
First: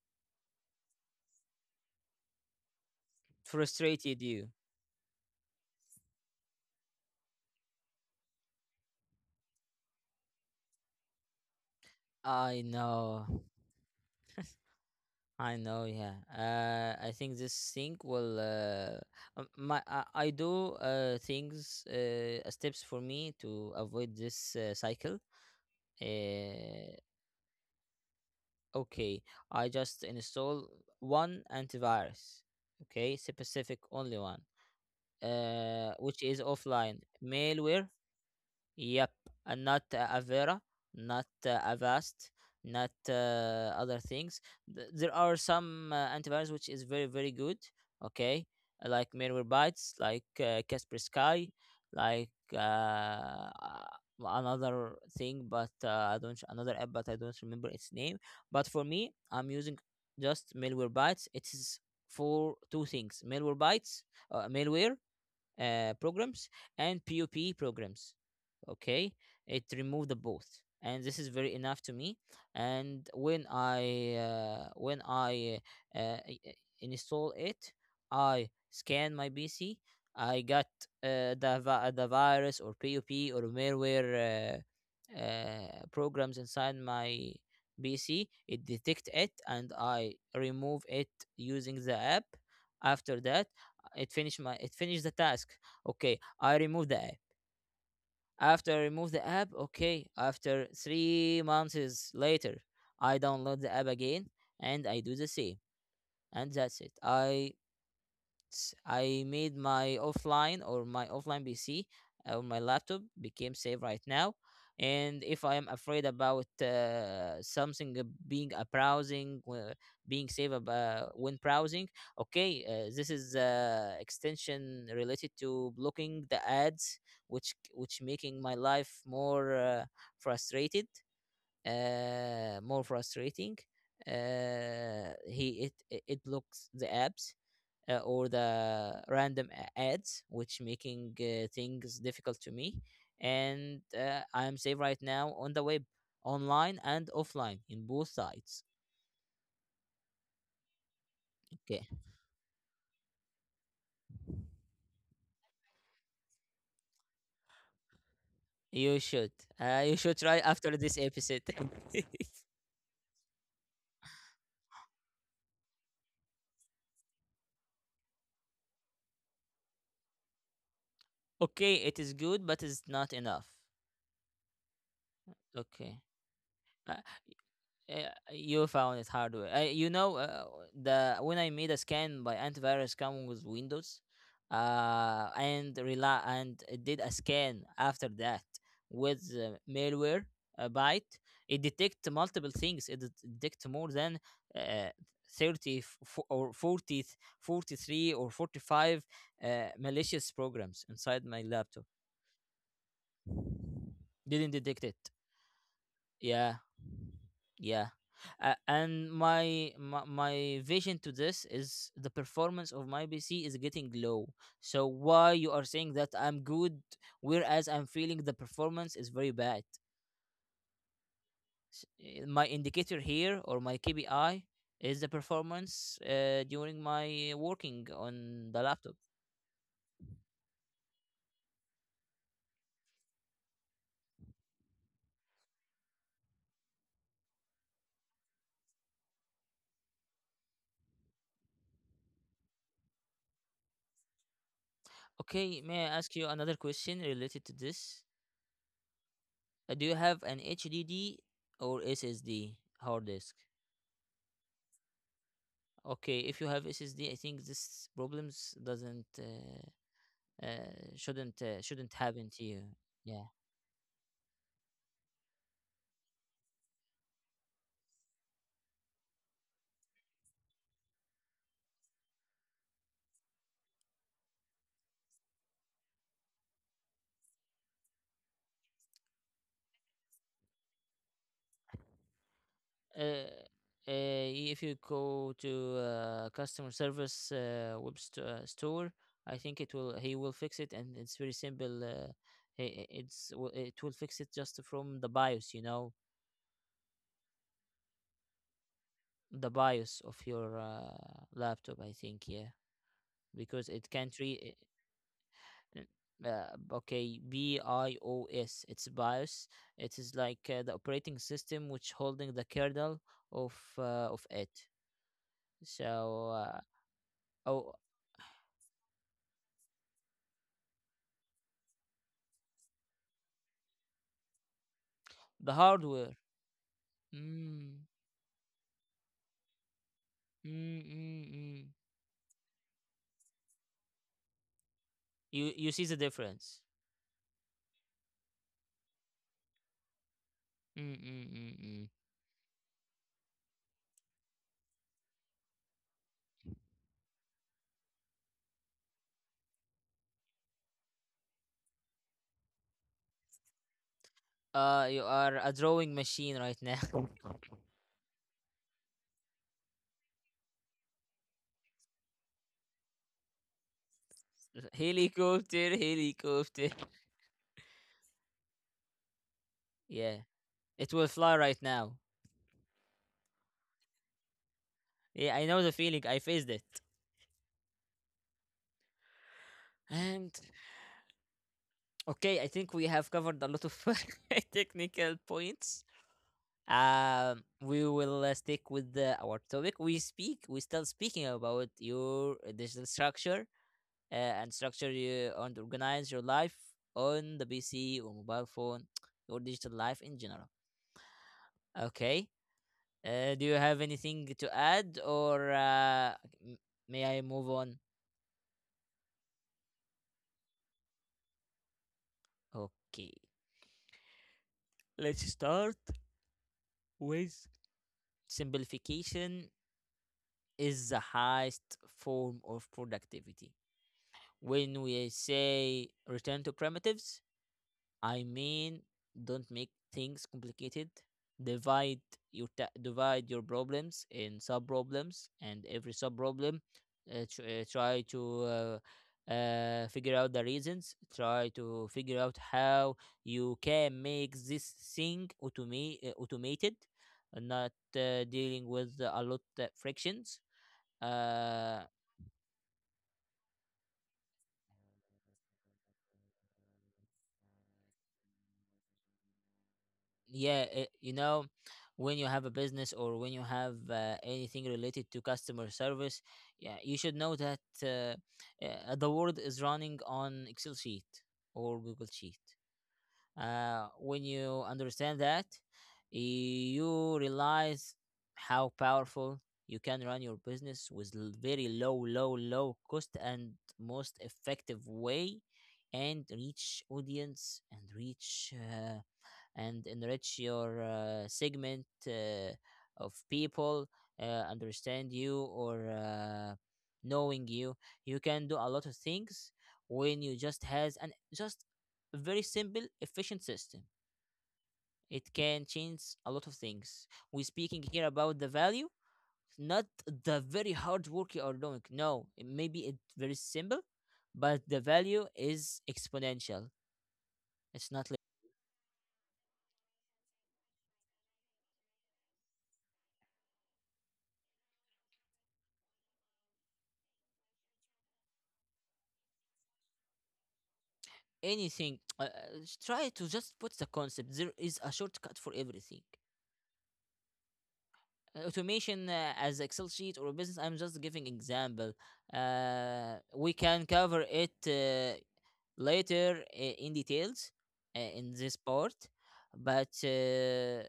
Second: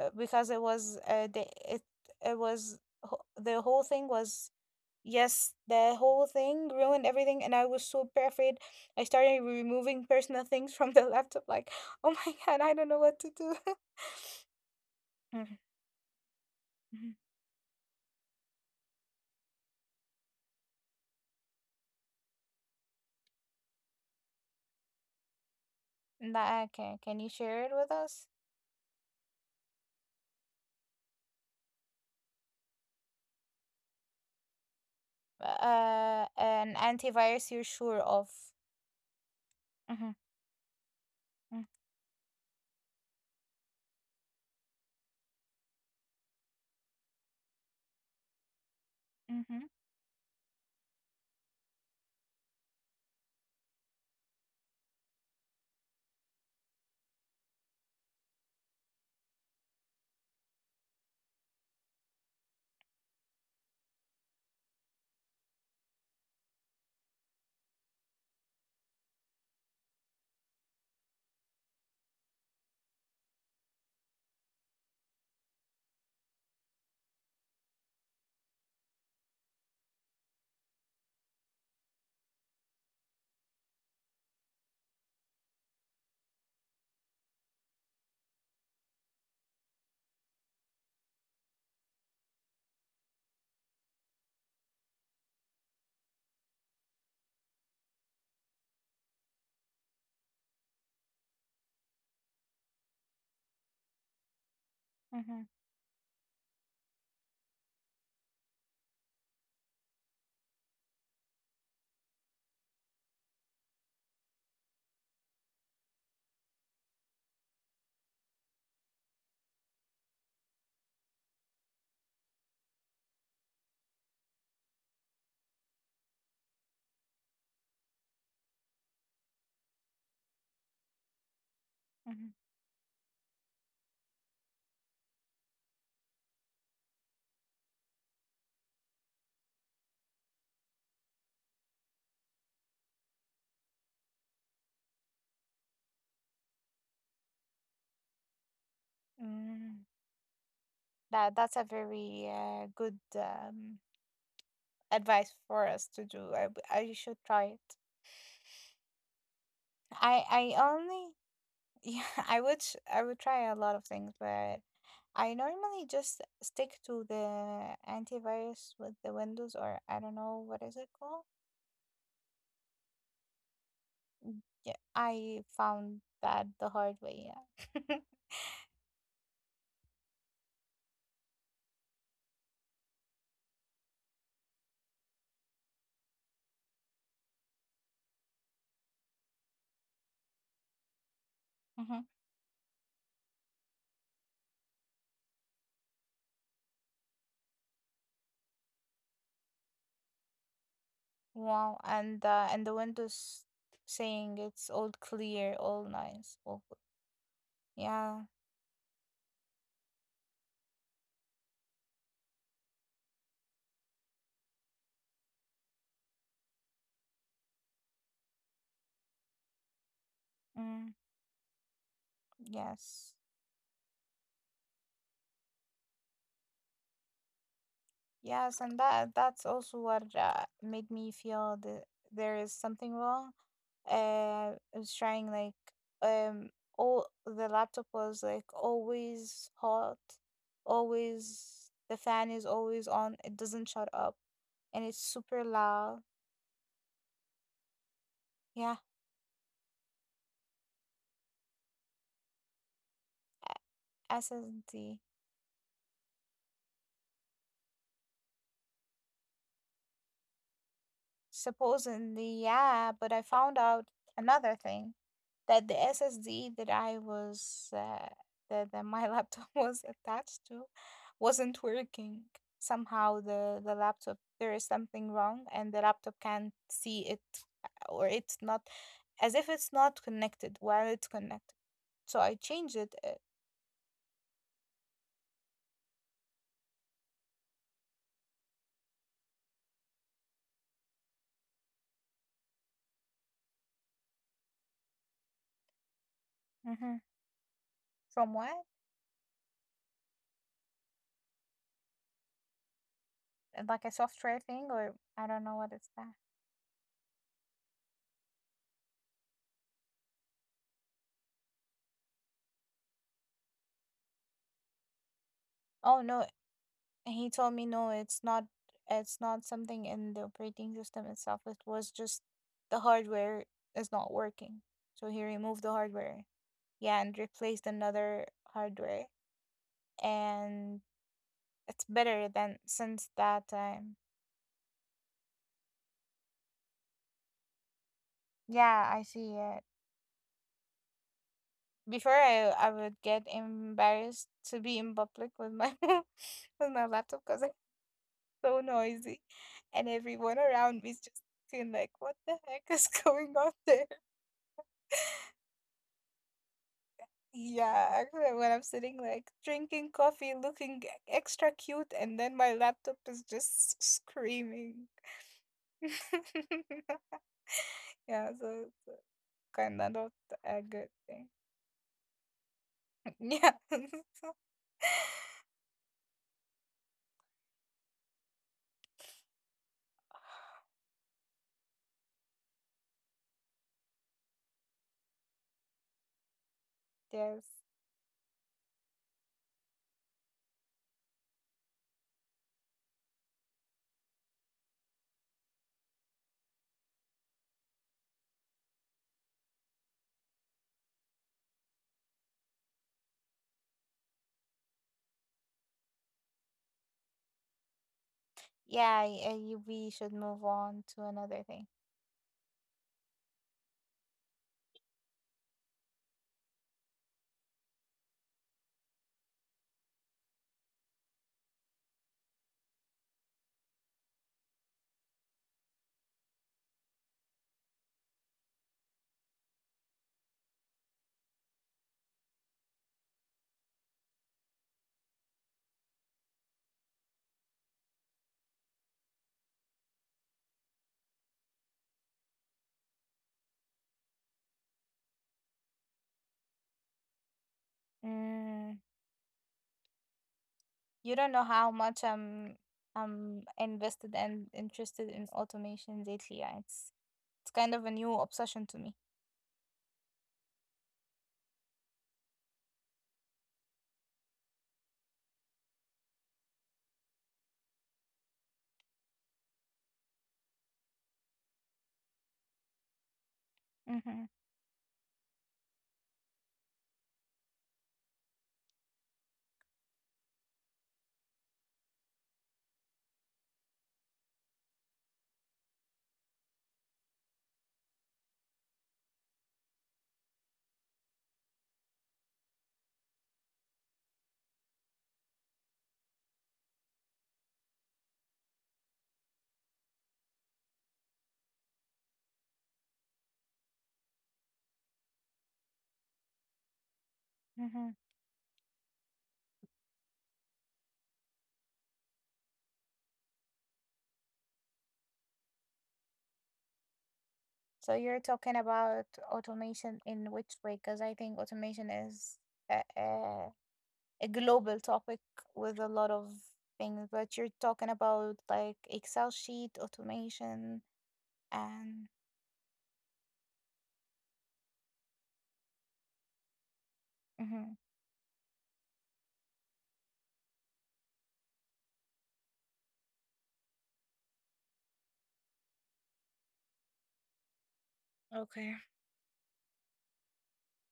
B: Because it was the it it was ho- the whole thing
A: Frustrated you.
B: was. Yes, the whole thing ruined everything and I was super afraid. I started removing personal things from the laptop like, oh my god,
A: I
B: I don't know what
A: know.
B: to do. Mhm,
A: I know, yeah,
B: mhm.
A: I think this thing will, I do things, steps for me to avoid this cycle.
B: Nah, okay,
A: uh
B: can you share it with us?
A: okay, I just install one antivirus, okay, specific, only one, which is
B: An
A: offline.
B: antivirus you're
A: Malware,
B: sure of.
A: yep. And not
B: Mm-hmm,
A: Avera, not Avast, not other things. There are some antivirus which is very, very good. Okay, like
B: mm-hmm, mm-hmm,
A: Malwarebytes, like Kaspersky, like uh, another thing, but I don't, another app, but I don't remember its name. But for me, I'm using just Malwarebytes. It is for two things: Malwarebytes, malware programs, and POP programs. Okay, it removed the both, and this is very enough to me. And when I install it, I scan my PC. I got the the virus or POP or malware programs inside my PC. It detect it, and I remove it using the app. After that, it finished the task. Okay, I remove the app. After I remove the app, okay, after 3 months later, I download the app again and I do the
B: mm-hmm.
A: same. And that's it. I made my offline, or my offline PC or my laptop became safe right now. And if I am afraid about something, being safe about when browsing, okay, this is extension related to blocking the ads, which making my life more frustrated,
B: Mm-hmm.
A: more frustrating. He It it blocks the apps or the random ads, which making things difficult to me. And I'm safe right now on the web, online and offline, in both sides.
B: Mm, that's a
A: Okay,
B: very good advice for us to do. I should try it.
A: you should, you should try
B: I
A: after this
B: only
A: episode.
B: yeah, I would try a lot of things, but I normally just stick to the antivirus with the Windows or I don't know what is it called.
A: Okay, it is good, but it's not enough.
B: Yeah, I
A: Okay.
B: found that the hard
A: Uh,
B: way. Yeah.
A: Uh, you found it hard way. You know, the when I made a scan by antivirus coming with Windows, and rely and it did a scan after that with malware byte. It
B: Hmm.
A: detect multiple things. It detect more than uh, thirty f- fo- or 40, 43 or 45 malicious programs inside my
B: Wow,
A: laptop.
B: and the Windows saying
A: Didn't
B: it's
A: detect
B: all
A: it.
B: clear, all nice,
A: Yeah.
B: all good.
A: Yeah.
B: Yeah.
A: And my vision to this is the performance of my PC is getting low. So why you are saying that I'm good, whereas I'm feeling the performance is very bad?
B: Mm,
A: My indicator
B: yes.
A: here, or my KPI, is the performance during my working on
B: Yes,
A: the
B: and
A: laptop.
B: that's also what made me feel that there is something wrong. I was trying like um all the laptop was, like, always hot, always the fan is always on. It doesn't shut up, and it's super
A: Okay, may I
B: loud.
A: ask you another question related to this?
B: Yeah,
A: Do you have an HDD or SSD hard disk?
B: SSD.
A: Okay, if you have SSD, I think this problems doesn't shouldn't happen
B: Supposedly,
A: to you.
B: yeah, but I
A: Yeah.
B: found out another thing that the SSD that I was that my laptop was attached to wasn't working. Somehow the laptop, there is something wrong and the laptop can't see it, or it's not, as if it's not connected while it's connected. So I changed it,
A: Uh, if you go to customer service store, I think it will he will fix it, and it's very simple. It will fix it just from the BIOS, you know,
B: mhm, from what?
A: the BIOS of your laptop. I think yeah, because
B: Like
A: it
B: a
A: can't
B: software
A: read.
B: thing or I don't know what it's that.
A: uh, okay, BIOS, it's BIOS. It is like the operating system which holding the kernel of it.
B: Oh no,
A: so uh,
B: and he told me
A: oh
B: no, it's not something in the operating system itself. It was just the hardware is not working. So he
A: the
B: removed the
A: hardware.
B: hardware. Yeah, and replaced
A: mm,
B: another hardware.
A: mm,
B: And
A: mm, mm.
B: it's better than since that time.
A: You you see the difference.
B: Yeah, I see it.
A: mm, mm, mm, mm.
B: Before I would get embarrassed to be in public with my with my laptop because it's so noisy and everyone around me is just looking like, what the heck is going on there.
A: You are a drawing machine right now.
B: Yeah, actually, when I'm sitting like drinking coffee, looking extra cute, and then my laptop is just screaming.
A: Helicopter, helicopter.
B: Yeah, so it's kind of not
A: Yeah,
B: a good
A: it will
B: thing.
A: fly right now.
B: Yeah.
A: Yeah, I know the feeling, I faced it. And okay, I think we have covered a lot of technical points.
B: Yes.
A: We will stick with our topic. We still speaking about your digital structure, uh, and structure you and organize your life on the PC or mobile phone, your digital life in general. Okay. Do you have anything to add, or m- may I move on?
B: Yeah, we should move on to another thing.
A: Okay. Let's start with: simplification is the highest form of productivity. When we say return to primitives, I mean, don't make things complicated. Divide your divide your problems in sub problems, and every sub problem, try to figure out the reasons. Try to figure out how you can make this thing automated, not dealing
B: Mm,
A: with a lot of frictions.
B: you don't know how
A: uh
B: much I'm invested and interested in automation lately. Yeah, it's kind of a new obsession to me.
A: yeah, it, you know, when you have a business, or when you have anything related to customer service, yeah, you should know that the world is running on Excel sheet or Google sheet.
B: Mm-hmm.
A: When you understand that, you realize how powerful you can run your business with very low cost and most effective way, and reach audience, and reach and enrich your segment of people understand you or knowing you. You can do a lot of things when you just has an just a very simple efficient system. It can change a lot of things. We're speaking here about the value, not the very hard work you are doing. No, it, maybe it's very simple, but the value is exponential. It's
B: So
A: not
B: you're talking about automation in which way? Because I think automation is a, a, a global topic with a lot of things, but you're talking about like Excel sheet automation
A: anything.
B: and
A: Try to just put the concept: there is a shortcut for everything.
B: Mhm.
A: Automation as Excel sheet or business, I'm just giving example. We can cover it later in details in this
B: Okay.
A: part, but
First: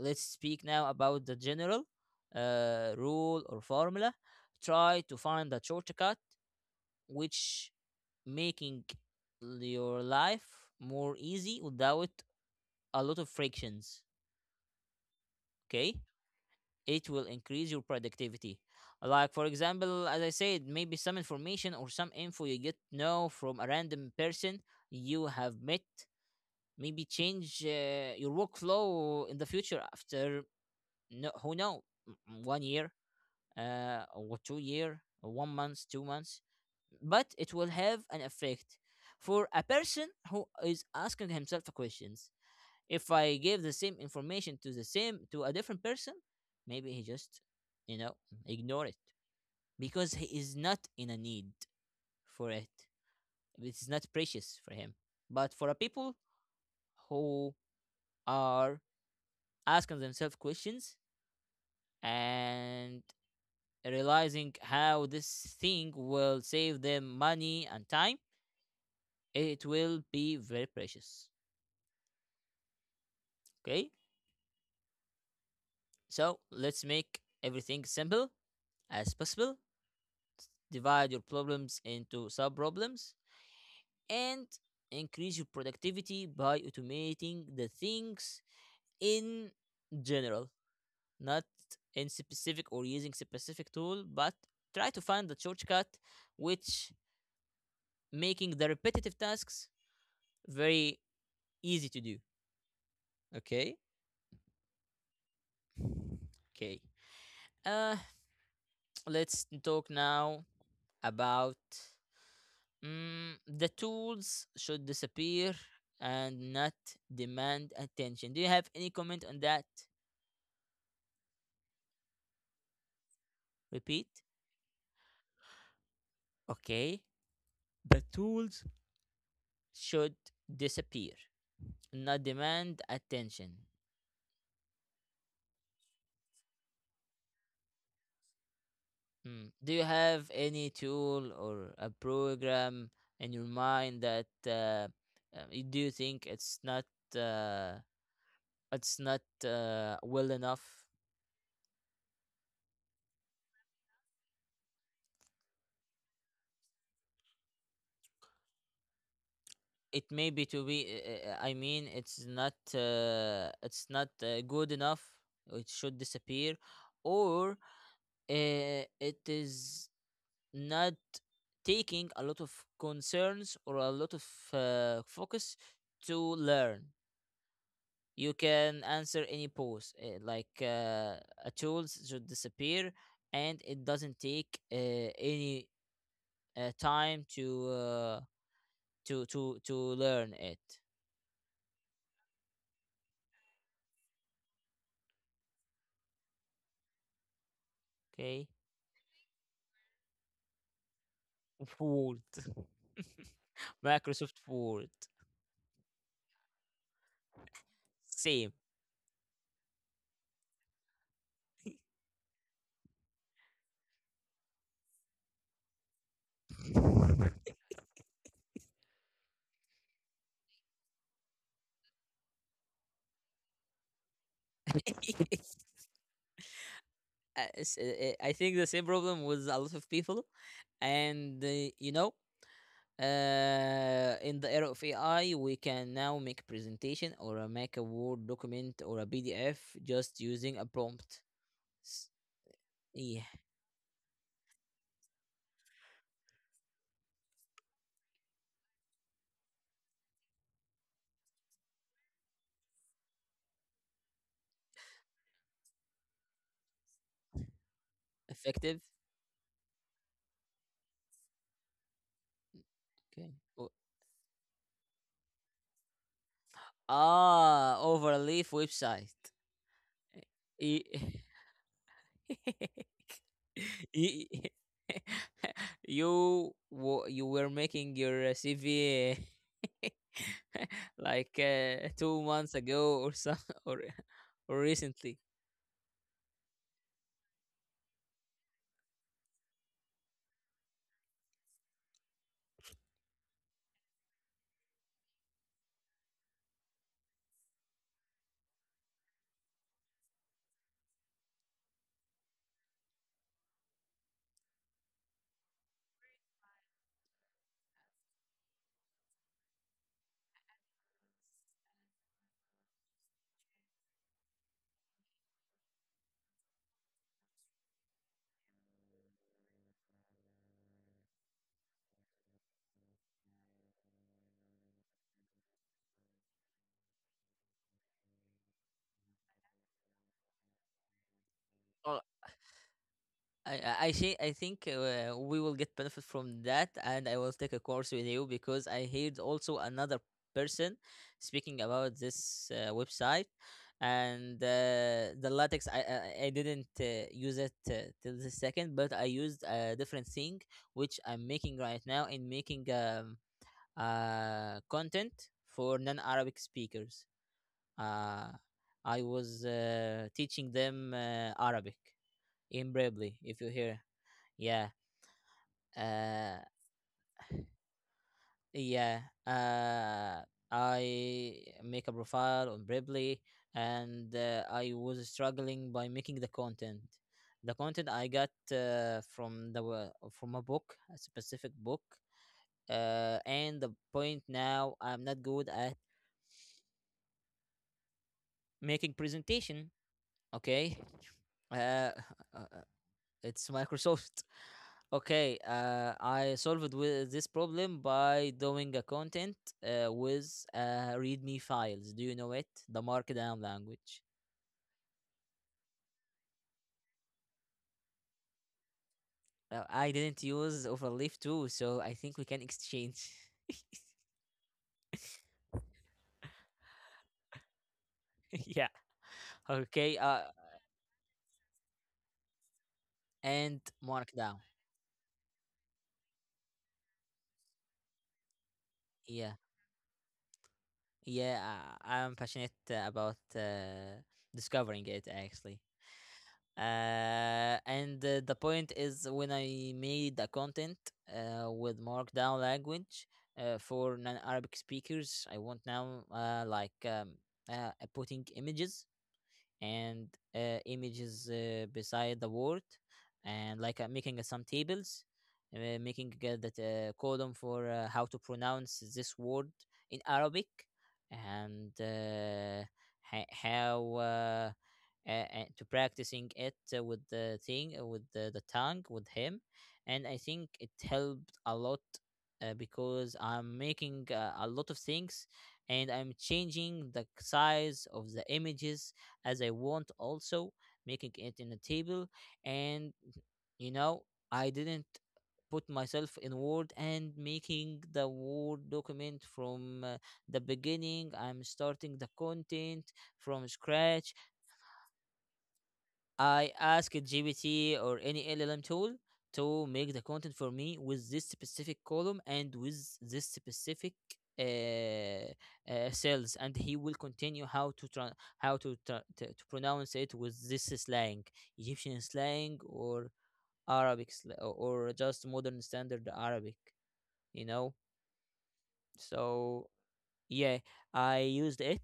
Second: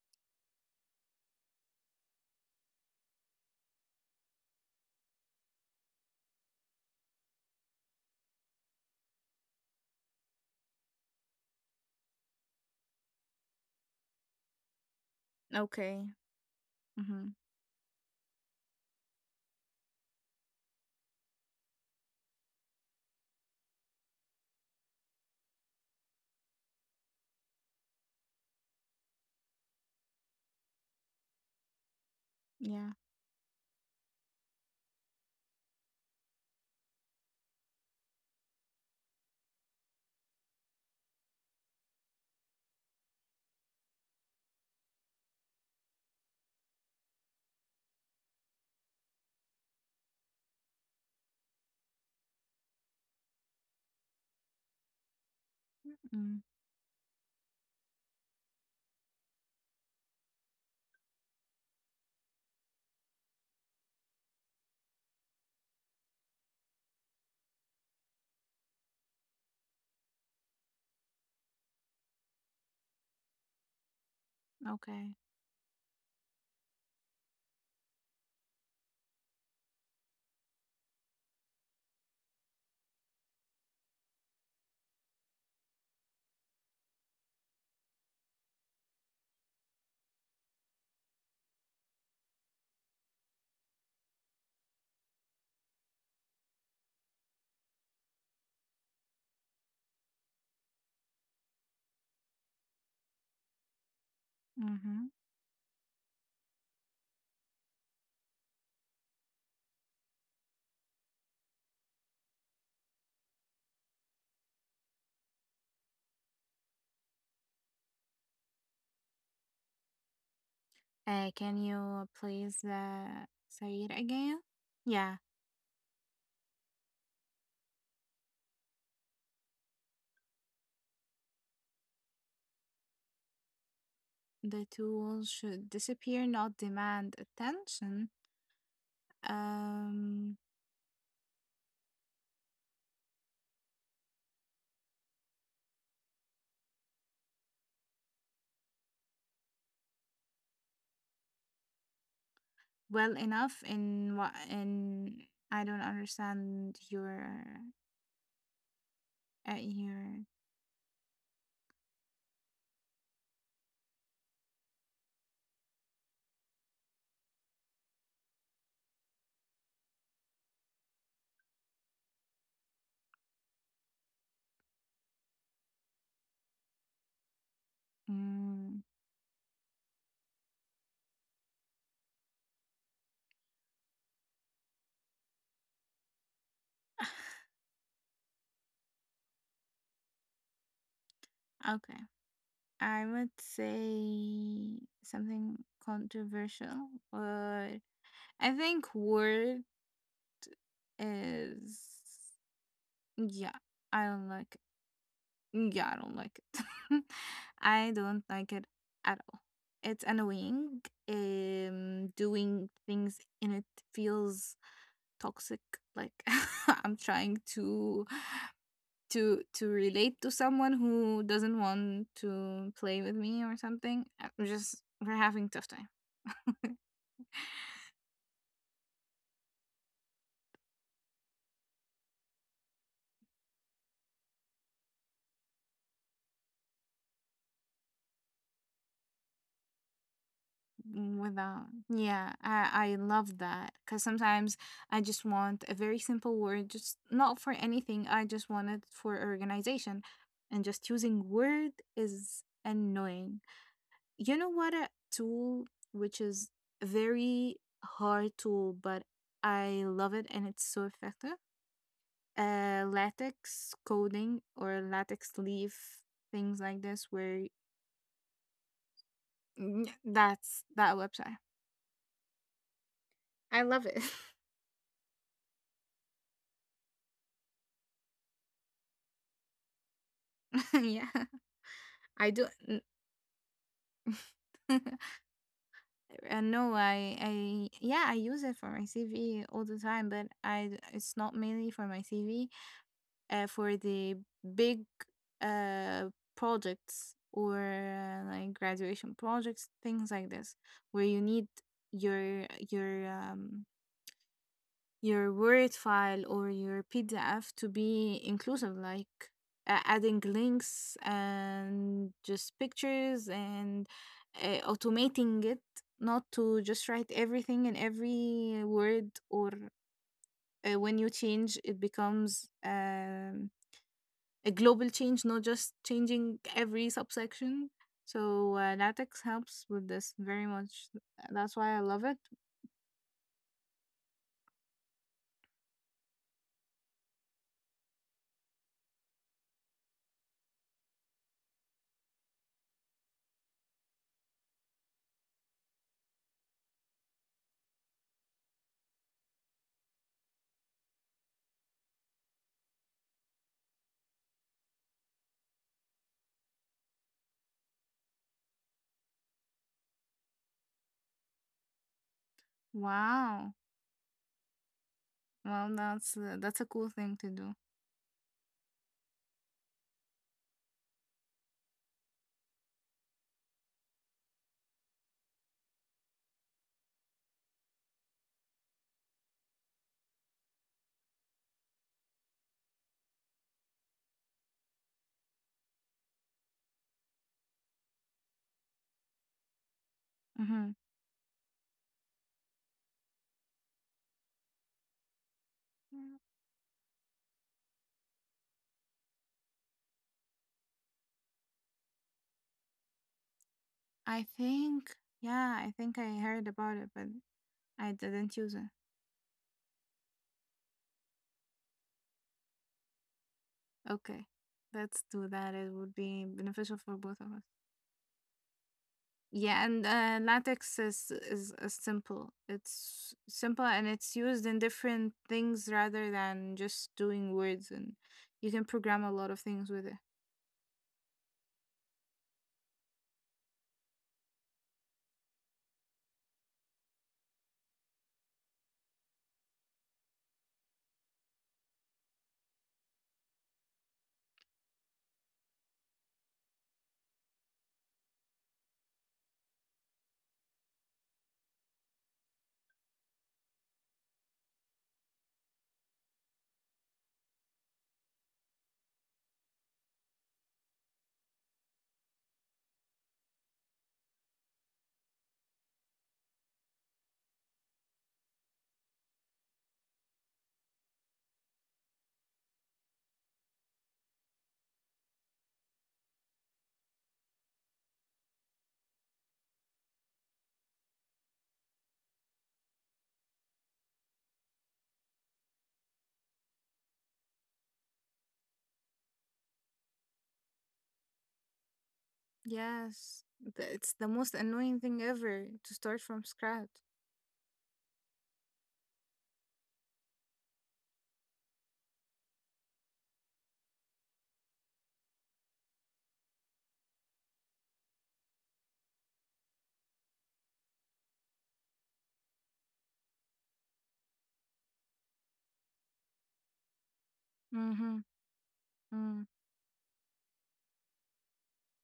A: let's speak now about the general rule or formula. Try to find a shortcut which making your life more easy without a lot of frictions. Okay,
B: Okay.
A: it will
B: Mm-hmm.
A: increase your productivity. Like for example, as I said, maybe some information or some info you get to know from a random person you have met, maybe change your workflow in the future after, no, who know, one
B: Yeah.
A: year or 2 year, or 1 month, 2 months. But it will have an effect for a person who is asking himself questions. If I give the same information to the same to a different person, maybe he just, you know, ignore it because he is not in a need for it. It's not precious for him. But for a people
B: Mm.
A: who are asking themselves questions and realizing how this thing will save them money and time, it will be very precious. Okay,
B: Okay.
A: so let's make everything simple as possible. Divide your problems into sub problems, and increase your productivity by automating the things in general, not in specific or using specific tool, but try to find the shortcut which making the repetitive tasks very easy to do. Okay?
B: Mm-hmm.
A: Okay. Uh let's talk now about, the tools should disappear and not demand attention. Do you have any comment on that?
B: Can you please say it
A: Repeat.
B: again? Yeah.
A: Okay, the tools should disappear, not demand attention.
B: The tools should disappear, not demand attention.
A: Mm. Do you have
B: Um.
A: any tool or a program in your mind that you do you think uh, it's not well enough?
B: Well enough in what in I don't understand your, your,
A: It may be to be I mean, it's not good enough. It should disappear, or it is not taking a lot of concerns or a lot of focus to learn. You
B: mm,
A: can answer any post like a tools should disappear and it doesn't take any time to to learn it.
B: okay. I would say something controversial, but I
A: Okay.
B: think Word is
A: Word.
B: yeah. I don't
A: Microsoft
B: like
A: Word.
B: it. Yeah, I don't like it. I don't like
A: Same.
B: it at all. It's annoying. Doing things in it feels toxic, like I'm trying to relate to someone who doesn't want to play with me or something. We're having tough time.
A: Uh, I think the same problem with a lot of people. And you know, in the era of AI, we can now make a presentation, or make a Word document or a PDF, just using a
B: Mm,
A: prompt.
B: without,
A: S-
B: yeah, I
A: Yeah,
B: love that because sometimes I just want a very simple word, just not for anything. I just want it for organization, and just using word is annoying. You know what a tool which is a very hard tool,
A: effective.
B: but I love it and it's so effective.
A: Okay. O-
B: Latex coding or latex leaf, things like this, where
A: Ah, Overleaf website.
B: mm, that's
A: E-
B: that website. I love it.
A: Y- you you were making your CV
B: Yeah.
A: like two
B: I do.
A: months ago or some, or or recently.
B: No, yeah, I use it for my CV all the time, but it's not mainly for my CV. For the big, uh, projects or like graduation projects, things like this, where you need your your Word file or your PDF to be inclusive, like adding links and just pictures and automating it, not to just write everything in every word or when you change, it becomes a global change, not just changing every subsection. So latex helps with this very much. That's why I love it.
A: I think we will get benefit from that, and I will take a course with you, because I heard also another person speaking about this website. And the latex, I didn't use it till the second, but I used a different thing which I'm making right now, in making content for non-Arabic speakers. Uh, I was teaching them Arabic in Bravely, if you
B: Wow.
A: hear. Yeah,
B: Well,
A: uh,
B: that's a cool thing to do.
A: yeah. Uh, I make a profile on Bravely, and I was struggling by making the content. The content I got from a book, a specific book. And the point now, I'm not good at making presentation.
B: Hmm.
A: Okay. Uh, it's Microsoft. Okay, I solved with this problem by doing a content with README files. Do you know it? The markdown language.
B: I think, yeah, I think I heard about it, but I didn't use it.
A: I didn't use Overleaf too, so I think we can exchange.
B: Okay, let's do that. It would be beneficial for both of us.
A: Yeah.
B: Yeah, and
A: Okay.
B: latex is is simple. It's simple
A: And
B: and it's used
A: markdown.
B: in different things rather than just doing words, and you can program a lot of
A: Yeah.
B: things with it.
A: Yeah. I'm passionate about discovering it actually. And the point is, when I made the content with markdown language for non-Arabic speakers, I want now putting images and images beside the word, and like making some tables, making that column for how to pronounce this word in Arabic, and ha- how to practicing it with the tongue with him. And I think it helped a lot, because I'm making a lot of things, and I'm changing the size of the images as I want, also making it in a table. And you know, I didn't put myself in Word and making the Word document from the beginning. I'm starting the content
B: Yes,
A: from
B: it's the
A: scratch.
B: most annoying thing ever to start from
A: I
B: scratch.
A: ask GPT or any LLM tool to make the content for me with this specific column and with this specific uh, cells, and he will continue how to, to pronounce it with this slang, Egyptian slang or or just modern standard Arabic, you know.
B: Mm-hmm.
A: So, yeah, I used it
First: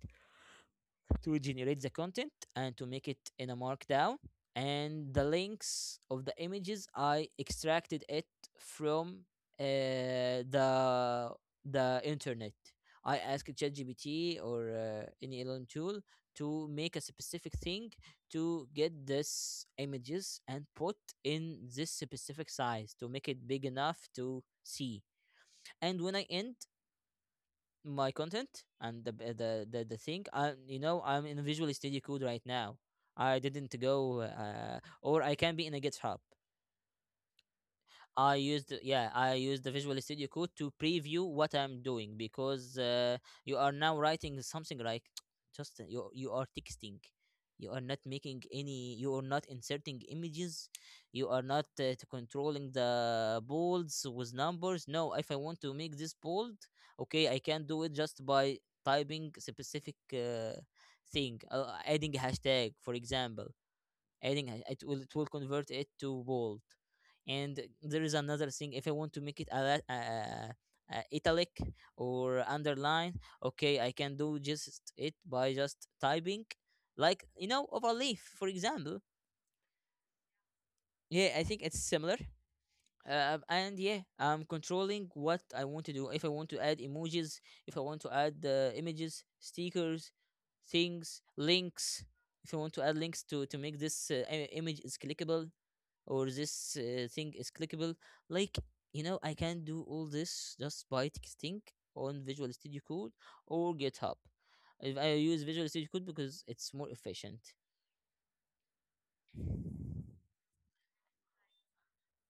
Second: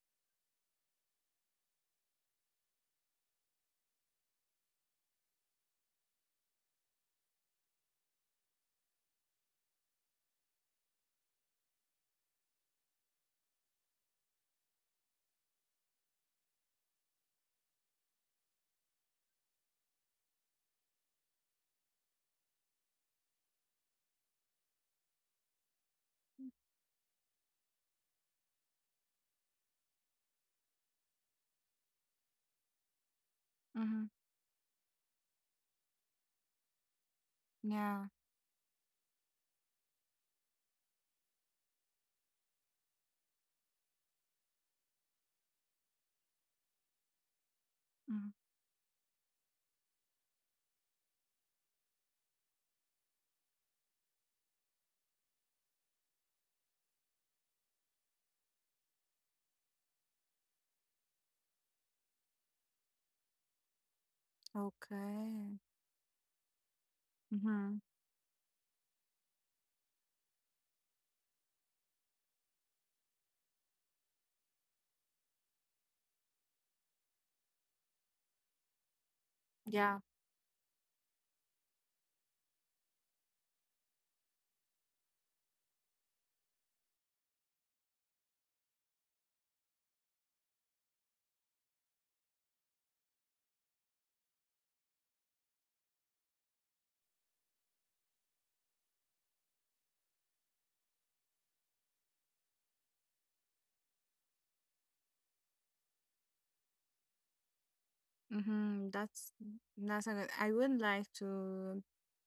A: to generate the content and to make it in a markdown, and the links of the images I extracted it from uh, the the internet. I asked ChatGPT or any LLM tool to make a specific thing to get this images and put in this specific size to make it big enough to see. And when I end my content and the b- the thing I you know I'm in Visual Studio Code right now, I didn't
B: Mm-hmm.
A: go or I can be in a GitHub.
B: Yeah.
A: I used, yeah, I used the Visual Studio Code to preview what I'm doing, because you are now writing something like just you are texting, you are not
B: Mm.
A: making any, you are not inserting images, you are not to controlling the bolds with numbers. No, if I want to make this bold, okay, I can do it just by typing specific thing, adding a hashtag, for example, it will
B: Okay.
A: convert it to bold. And
B: Mhm.
A: there is another thing, if I want to make it a italic or underline, okay, I can do just it by just typing, like, you know, Overleaf, for example.
B: Yeah.
A: Yeah, I think it's similar. And yeah, I'm controlling what I want to do. If I want to add emojis, if I want to add images, stickers, things, links, if I want to add links to make this image is clickable, or this thing is clickable. Like, you know, I can do all this just by texting on Visual Studio Code or GitHub. If I use Visual Studio Code, because it's more efficient.
B: Mhm. That's a good. I would like to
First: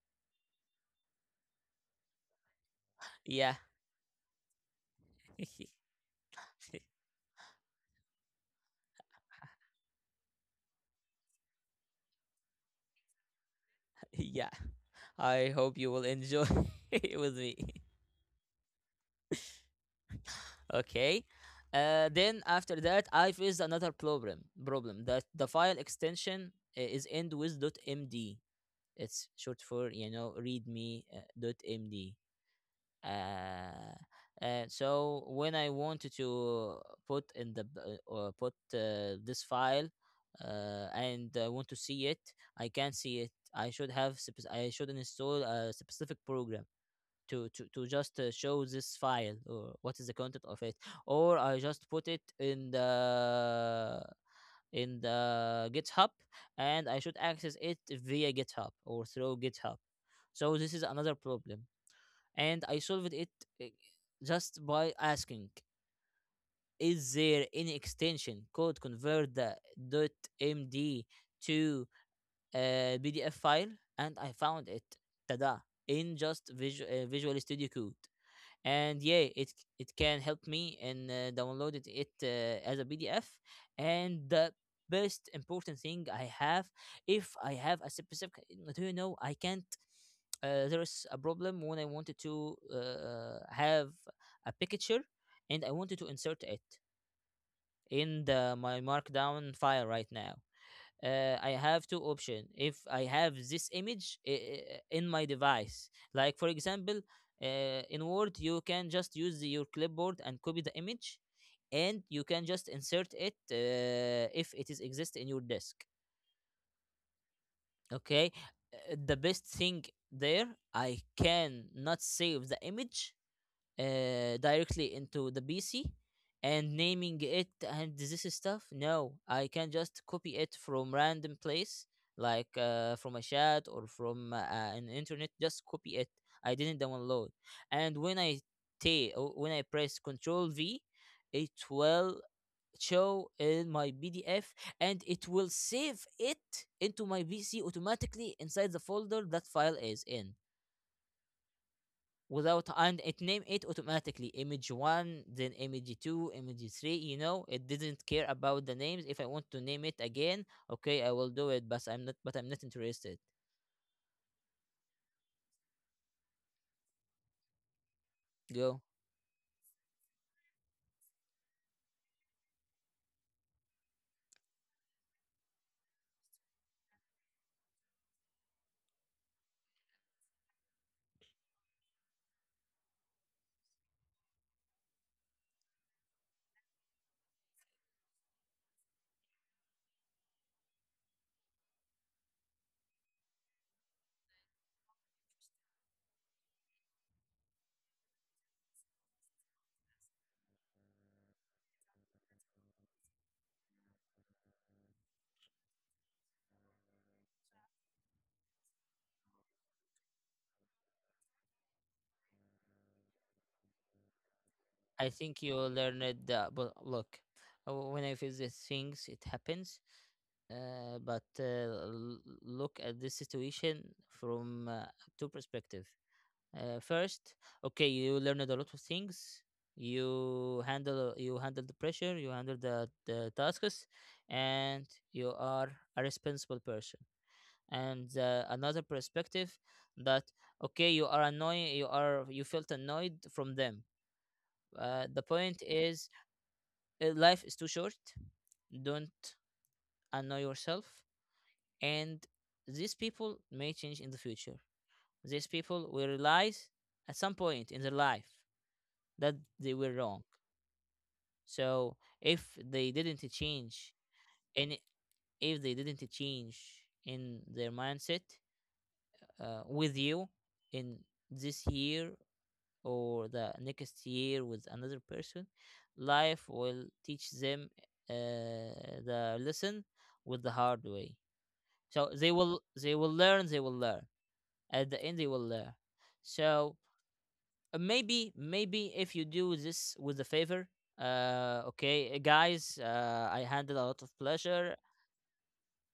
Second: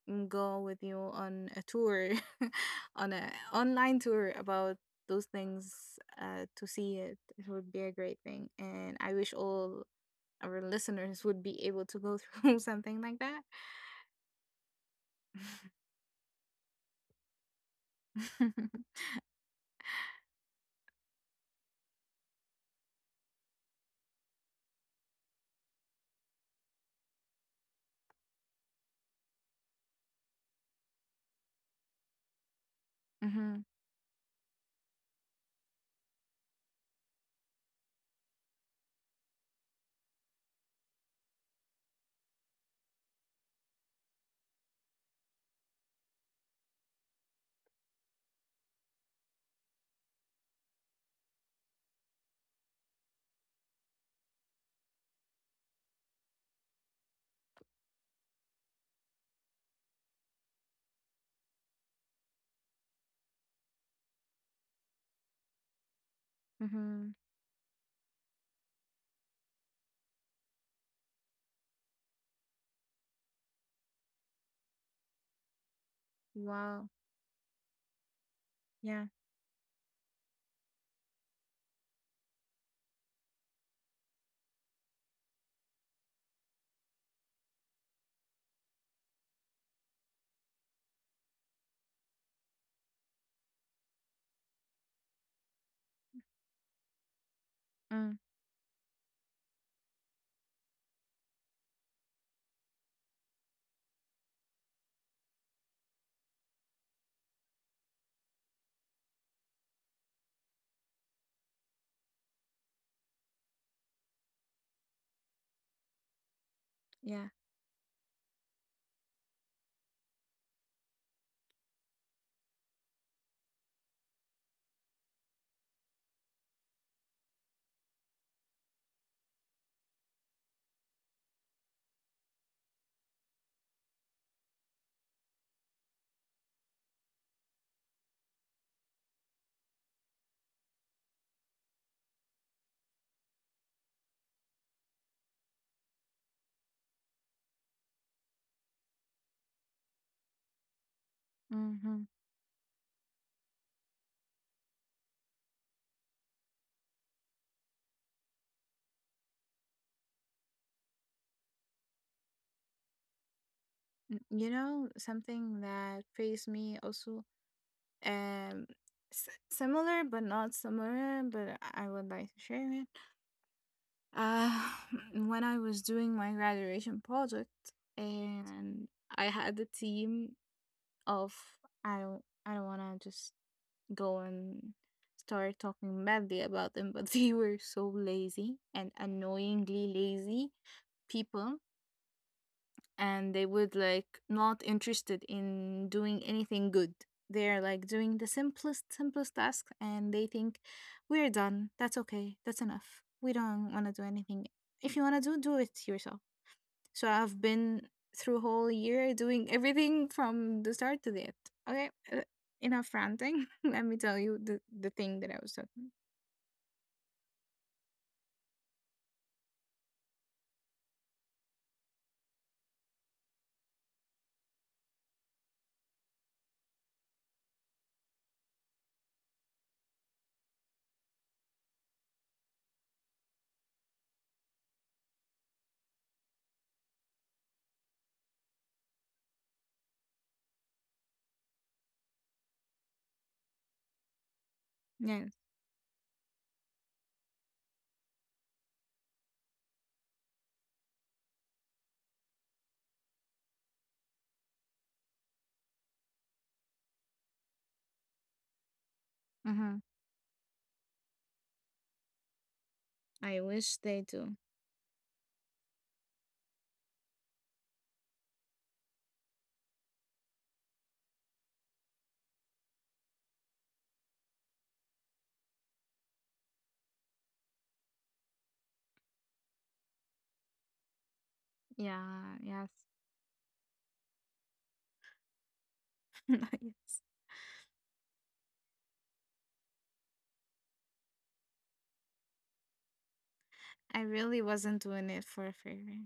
B: mm, go with you on a tour, on a
A: Yeah.
B: online tour about those things to see it. It would be a great thing, and I wish all our listeners would be able to go through something like that.
A: Yeah, I hope you will enjoy with me. Okay. Then after that, I faced another problem. Problem that the file extension is end with .md. It's short for .md. uh,
B: Mhm.
A: so when I wanted to put in or put this file and I want to see it, I can't see it. I should have I should install a specific program to just show this file or what is the content of it, or I just put it in the GitHub, and I should access it via GitHub or through GitHub. So this is another problem, and I solved it, uh, just by asking,
B: Mhm.
A: is there any extension called convert the .md to a PDF file? And I found it, tada, in just
B: Wow.
A: Visual Studio Code, and
B: Yeah.
A: yeah, it can help me, and downloaded it as a PDF. And the best important thing I have, if I have a specific, do you know, I can't, there is a problem when I wanted to have a picture, and I wanted to insert it
B: Mm.
A: in the my markdown file right now. I have two options. If I have this image in my device, like, for example, uh, in Word, you can just use your clipboard and copy the image, and you can just insert it if it is exist in your disk.
B: Yeah.
A: Okay. The best thing there, I can not save the image directly into the PC and naming it and this stuff. No, I can just copy it from random place, like from a chat or from an internet. Just copy it. I didn't download. And when I when I press Control V, it will show in my PDF, and it will save it into my PC automatically inside the folder that file is in,
B: Mhm.
A: without. And it named it automatically image one, then image two, image three. You know, it didn't care about the names. If I want to name it again, okay, I will do it, but I'm not interested.
B: You know something that faced me also. Um,
A: Go.
B: similar but not similar, but I would like to share it. Uh, when I was doing my graduation project, and I had a team of, I don't want to just go and start talking badly about them, but they were so lazy and annoyingly lazy people, and they would like not interested in doing anything good. They're like doing the simplest tasks and they think we're done. That's okay, that's enough, we don't want to do anything. If you want to do, do it yourself. So I've been through whole year doing everything from the start to the end. Okay, enough ranting. Let me tell you the
A: I
B: thing that I
A: think
B: was
A: you
B: talking.
A: learned that, but look, when I face these things, it happens. uh, but uh, l- Look at this situation from two perspective. First, okay, you learned a lot of things. You handle the pressure, you handle the tasks, and you are a responsible person. And another perspective, that, okay, you are annoying, you felt annoyed from them. The
B: Yes.
A: point is, life is too short. Don't annoy yourself. And these people may change in the future. These people will realize, at some point in their life, that
B: Uh-huh.
A: they were wrong. So if they didn't
B: I wish they
A: change,
B: do.
A: and if they didn't change in their mindset, with you, in this year, or the next year with another person, life will teach them uh, the lesson with the hard way. So
B: Yeah,
A: they
B: yes.
A: will, they will learn, they will learn. At the end, they will learn. So,
B: yes.
A: Maybe, maybe if you do this with a favor. Okay, guys, I handed a
B: I
A: lot of
B: really wasn't
A: pleasure.
B: doing it for a favor,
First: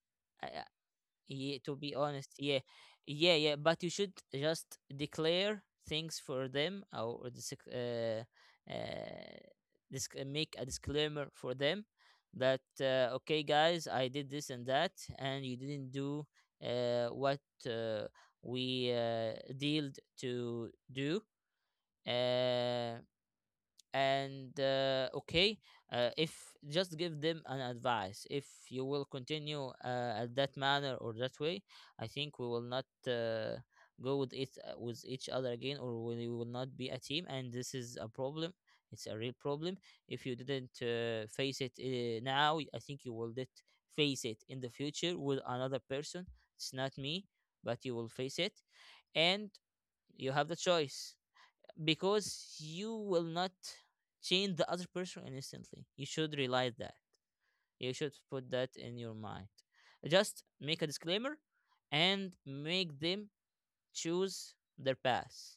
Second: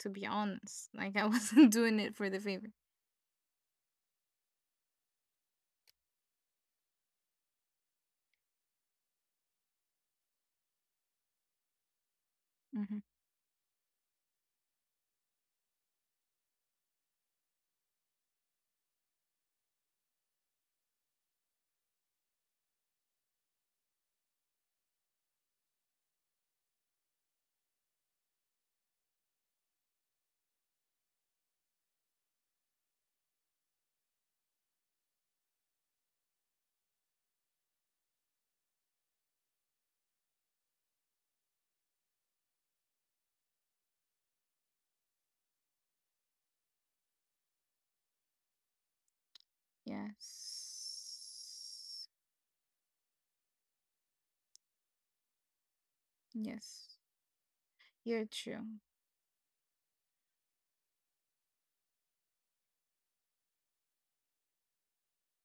B: to be
A: I, I-
B: honest. Like I
A: yeah,
B: wasn't
A: to be
B: doing it for
A: honest,
B: the
A: yeah.
B: favor.
A: Yeah, yeah, but you should just declare things for them or uh, make a disclaimer for them, that,
B: Hmm.
A: okay, guys, I did this and that, and you didn't do what uh, we dealed to do. uh and okay, if just give them an advice, if you will continue at that manner or that way, I think we will not go with it with each other again, or we will not be a team, and this is a problem. It's a real problem. If you didn't face it now, I think you will did face it in the future with another person. It's not me, but you will face it. And you have the choice,
B: Yes.
A: because you will not change the other person instantly. You should realize that.
B: Yes.
A: You should
B: You're
A: put
B: true.
A: that in your mind. Just make a disclaimer and make them choose their path.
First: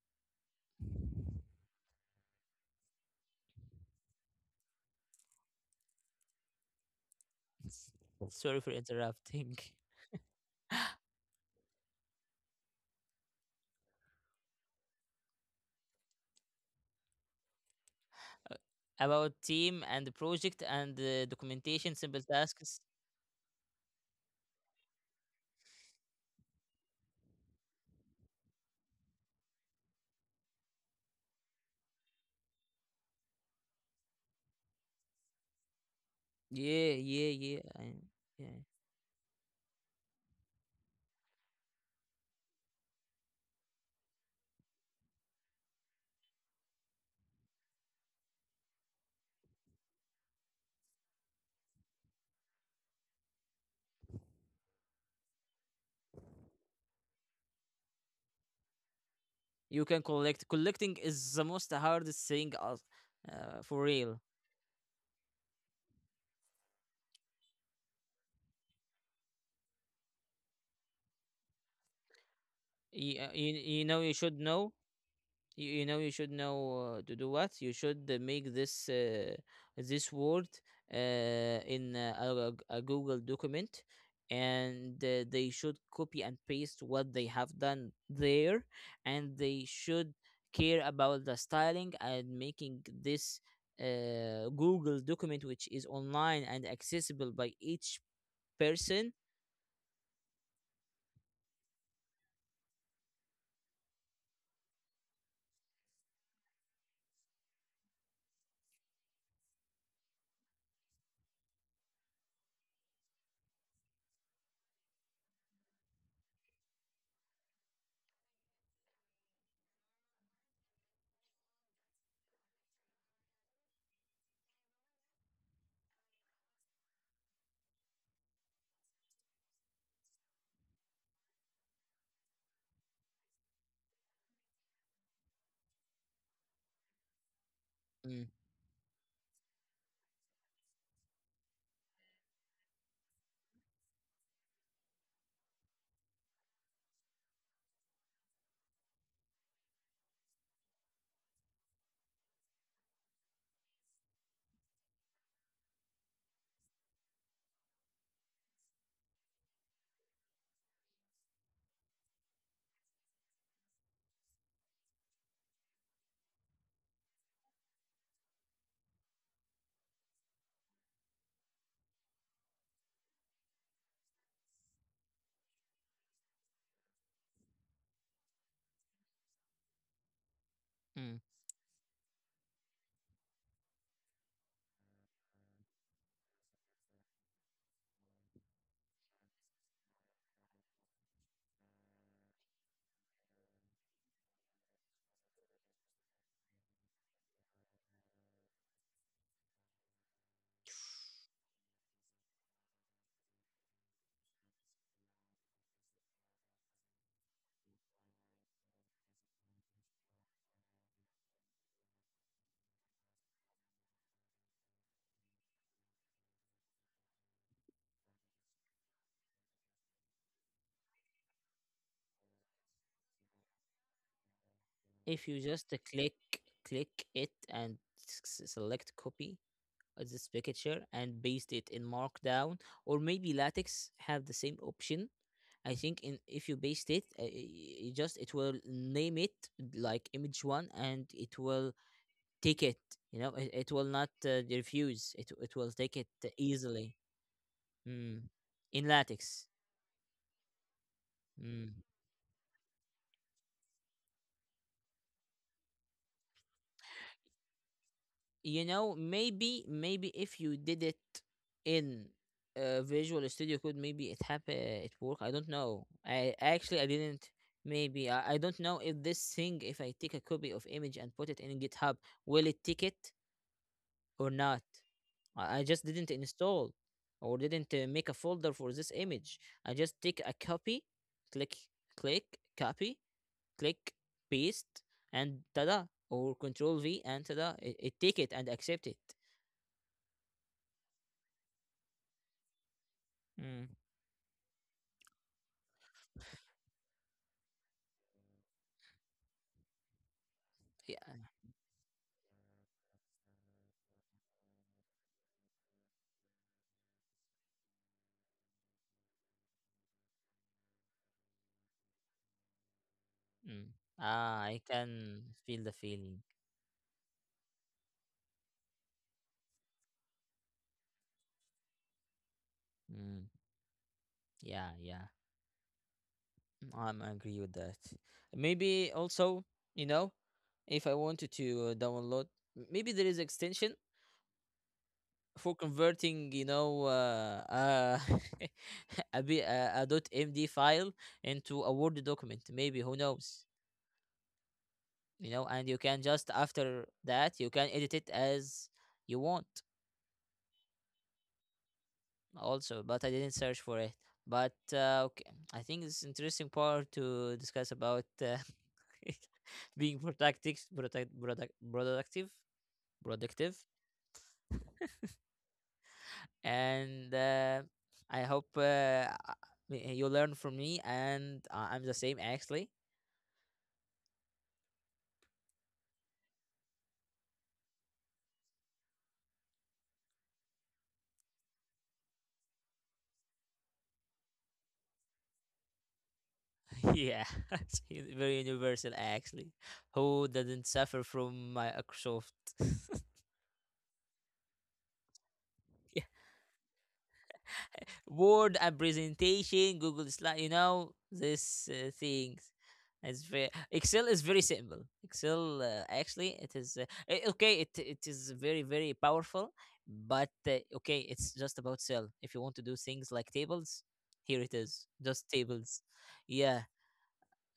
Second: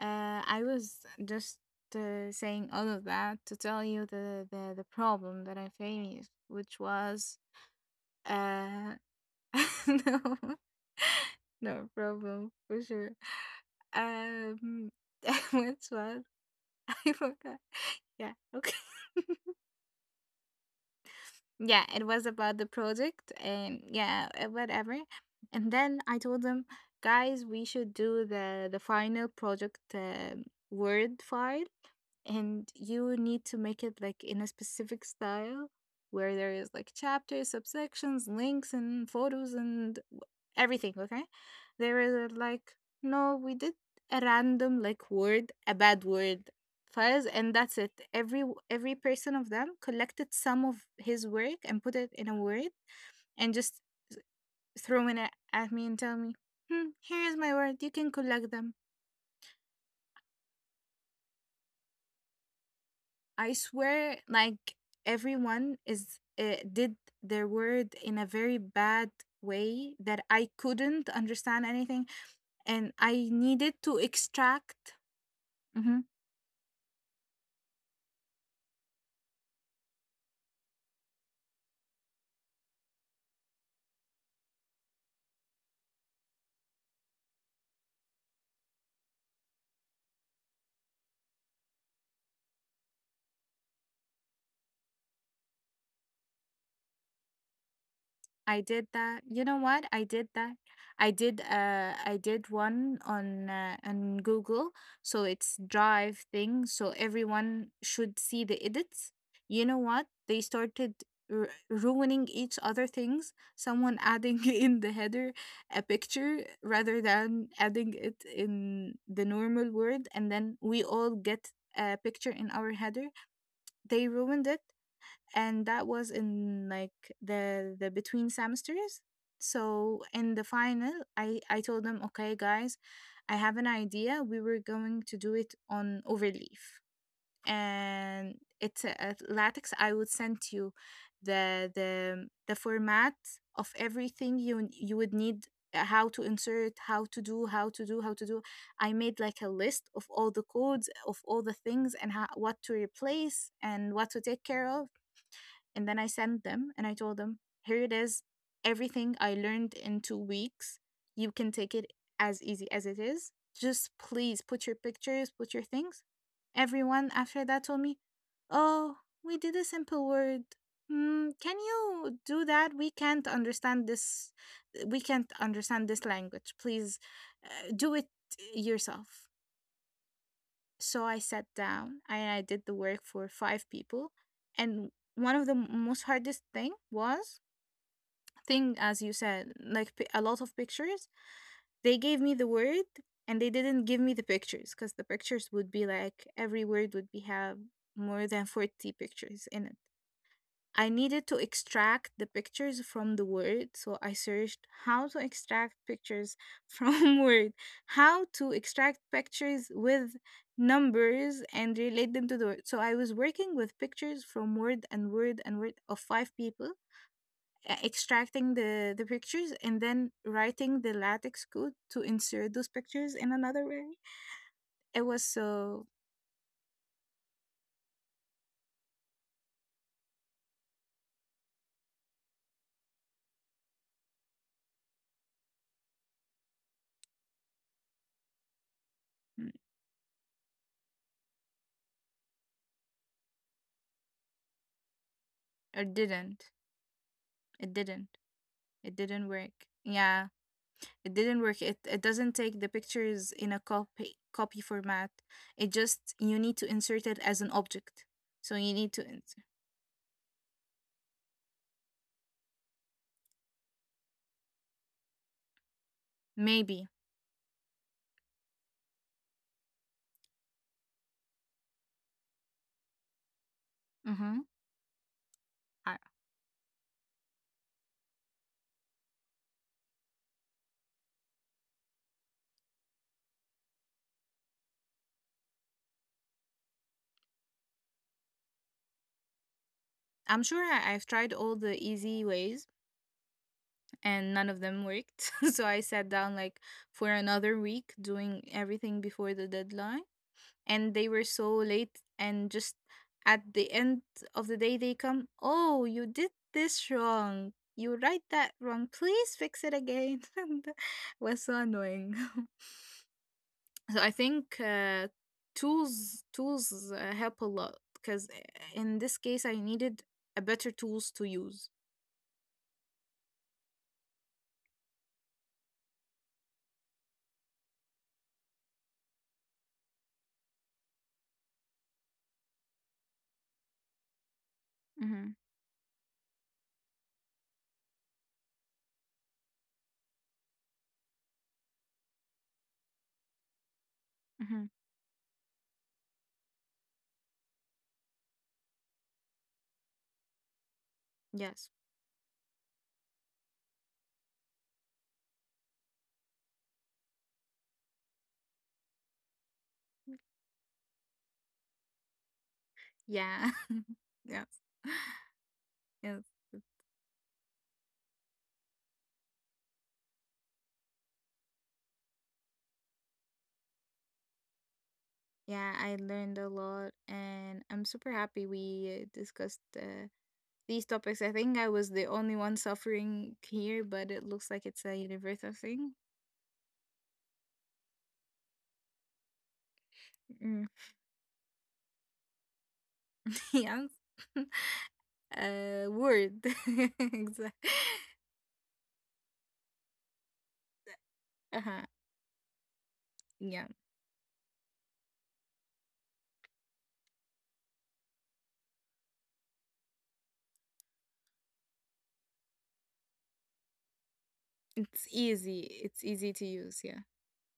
B: I was just saying all of that to tell you the problem that I faced, which was
A: Sorry for
B: uh,
A: interrupting.
B: no, no problem for sure. Um, which was I forgot. Yeah. Okay.
A: About team and the project and the
B: Yeah,
A: documentation,
B: it
A: simple
B: was about the
A: tasks.
B: project and yeah, whatever. And then I told them, guys, we should do the final project word file and you need to make it like in a specific style where there is
A: Yeah,
B: like
A: yeah,
B: chapters,
A: yeah.
B: subsections,
A: Yeah.
B: links, and photos and everything. Okay, there is a, like, no, we did a random like word, a bad word files, and that's it. Every person of them collected some of his work and put it in a word and just throwing it at me and tell me, hmm, here is my word. You can collect them.
A: You can collect. Collecting is the most hardest thing,
B: I
A: for
B: swear,
A: real.
B: like everyone is did their word in a very bad way that I couldn't understand anything, and
A: You,
B: I
A: you,
B: needed
A: you
B: to
A: know, you should know,
B: extract.
A: you
B: Mm-hmm,
A: know you should know to do, what you should make this this word uh, in a Google document, and they should copy and paste what they have done there, and they should care about the styling and making this Google document, which is online and accessible by each
B: I did
A: person.
B: that. You know what? I did that. I did one on Google. So it's drive thing. So everyone should see the edits. You know what? They started ruining each other things. Someone adding in the header a picture rather than adding it in the normal word and then we all get a picture in our header. They ruined it, and that was in like the between semesters. So in the final, I told them, okay guys, I have an idea, we were going to do it on Overleaf,
A: Mm,
B: and it's a latex. I would send you the format of everything you you would need, how to insert, how to do, how to do, how to do. I made like a list of all the codes of all the things and how, what to replace and what to take care of. And then I sent them and I told them, here it is. Everything I learned in 2 weeks, you can take it as easy as it is. Just please put your pictures, put your things. Everyone after that told me, oh, we did a simple word. Mm, can you do that? We can't understand this. We can't understand this language. Please do it yourself. So I
A: mm,
B: sat down and I did the work for five people. And one of the most hardest thing was thing as you said, like a lot of pictures. They gave me the word and they didn't give me the pictures because the pictures would be like every word would be have more than 40 pictures in it. I needed to extract the pictures from the word, so I searched how to extract pictures from word, how to extract pictures with numbers and relate them to the word. So I was working with pictures from word and word and word of five people, extracting the pictures and then writing the latex code to insert those pictures in another way. It was
A: if you just
B: so
A: click, click it and select copy this picture and paste it in Markdown, or maybe LaTeX have the same option. I think in, if you paste it, it just, it will name it
B: mm,
A: like image one, and it will take it. You know, it will not refuse. It will
B: it
A: take it
B: didn't.
A: easily.
B: It didn't.
A: Mm. In
B: It didn't work.
A: LaTeX.
B: Yeah. It didn't work. It
A: Mm.
B: it doesn't take the pictures in a copy format. It just you need to insert it as an object. So
A: You
B: you need
A: know,
B: to insert.
A: maybe, maybe if you did it in Visual Studio Code, maybe it happen, it work. I don't know. i actually
B: Maybe.
A: i didn't Maybe I don't know if this thing, if I take a copy of image and put it in GitHub, will it take it or
B: Mm-hmm.
A: not. I just
B: I,
A: didn't install or didn't make a folder for this image. I just take a copy, click, click, copy, click, paste, and tada, or Control V, and tada, it take it and accept it.
B: I'm sure I've tried all the easy ways
A: Mm.
B: and none of them worked. So I sat down like for another week doing everything before the deadline, and
A: Yeah.
B: they were so late and just at the end of the day they come, oh, you did this wrong, you write that wrong, please fix it again, and that was so annoying.
A: Mm.
B: So I
A: Ah,
B: think
A: I can feel the feeling.
B: tools help a lot because in this case I needed a better tools to use.
A: Mm. Yeah, yeah. Mm, I agree with that. Maybe also, you know, if I wanted to download, maybe there is extension
B: Mm-hmm.
A: for converting, you know, a dot .md file into a Word document. Maybe, who knows?
B: Mm-hmm.
A: You know, and you can just after that, you can edit it as you want.
B: Yes.
A: Also, but I didn't search for it. But okay, I think it's interesting part to discuss about being productive, productive,
B: Yeah.
A: productive,
B: Yes. Yes.
A: and I hope you learn from me, and I'm the same actually.
B: Yeah, I learned a lot and I'm super happy we discussed these topics. I think I was the only one suffering here, but it looks like it's a universal thing.
A: Yeah, very universal actually. Who
B: Mm.
A: doesn't suffer from Microsoft?
B: Yes. Word. Exa-
A: Word and presentation, Google Slide, you know, these
B: uh-huh.
A: things. It's very
B: Yeah.
A: Excel is very simple. Excel actually it is okay. It is very very powerful, but okay, it's just about cell. If you want to do things like tables, here it is,
B: It's
A: just
B: easy.
A: tables.
B: It's easy to
A: Yeah,
B: use. Yeah.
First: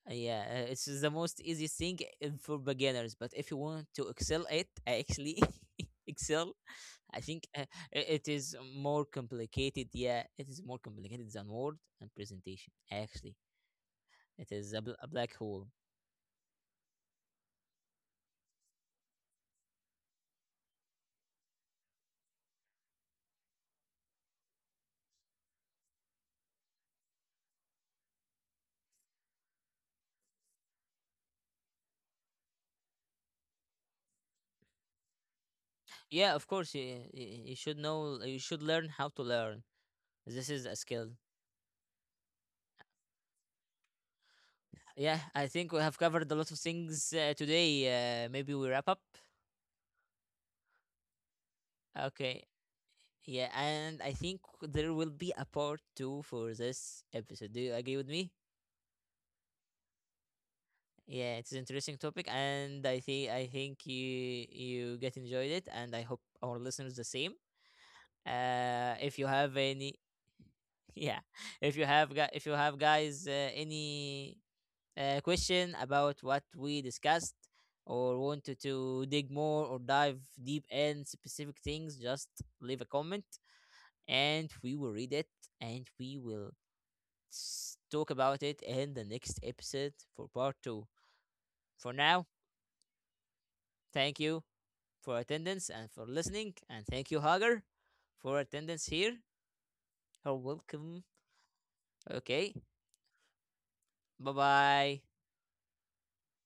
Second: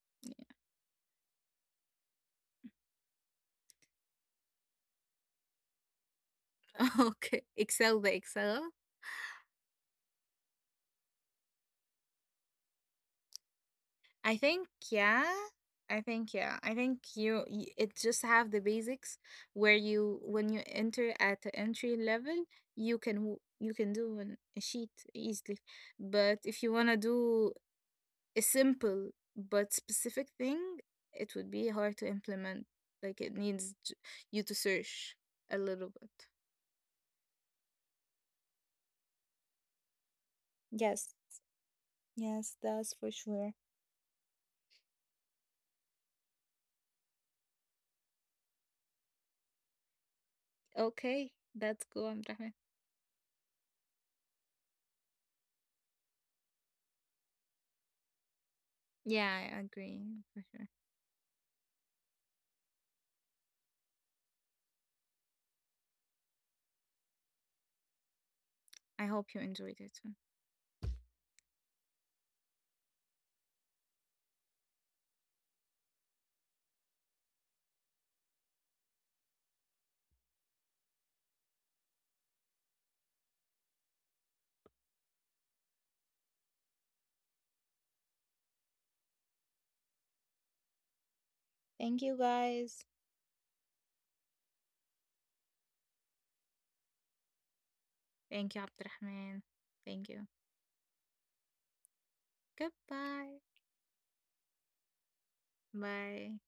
A: yeah,
B: Yeah.
A: it's the most easy thing for beginners. But if you want to excel it, actually excel, I
B: Okay.
A: think
B: Excel the
A: it is
B: Excel.
A: more complicated. Yeah, it is more complicated than Word and presentation. Actually,
B: I
A: it
B: think,
A: is a
B: yeah.
A: black hole.
B: I think yeah. I think you it just have the basics where you when you enter at the entry level, you can you can do an, a sheet easily, but if you want to do a simple but specific thing, it would be hard to implement. Like it needs you to search a little bit.
A: Yeah, of course, you should know. You should learn how to learn. This is a
B: Yes,
A: skill.
B: yes, that's for sure.
A: Yeah, I think we have covered a lot of things today. Maybe we wrap up.
B: Okay, that's cool,
A: Okay.
B: Abdurrahman.
A: Yeah, and I think there will be a part two for this episode. Do you agree with me?
B: Yeah, I agree for sure.
A: Yeah, it's an interesting topic, and I think you get enjoyed it, and I hope our listeners the same.
B: I
A: If you
B: hope you
A: have
B: enjoyed
A: any,
B: it too.
A: yeah, if you have, guys, any question about what we discussed, or wanted to dig more or dive deep in specific things, just leave a comment, and we will read it, and we will, let's talk about it in the next episode for part two. For
B: Thank you
A: now,
B: guys.
A: thank you for attendance and for listening. And thank you, Hager, for
B: Thank you,
A: attendance here.
B: Abdurrahman. Thank you.
A: You're welcome. Okay.
B: Goodbye.
A: Bye bye.
B: Bye.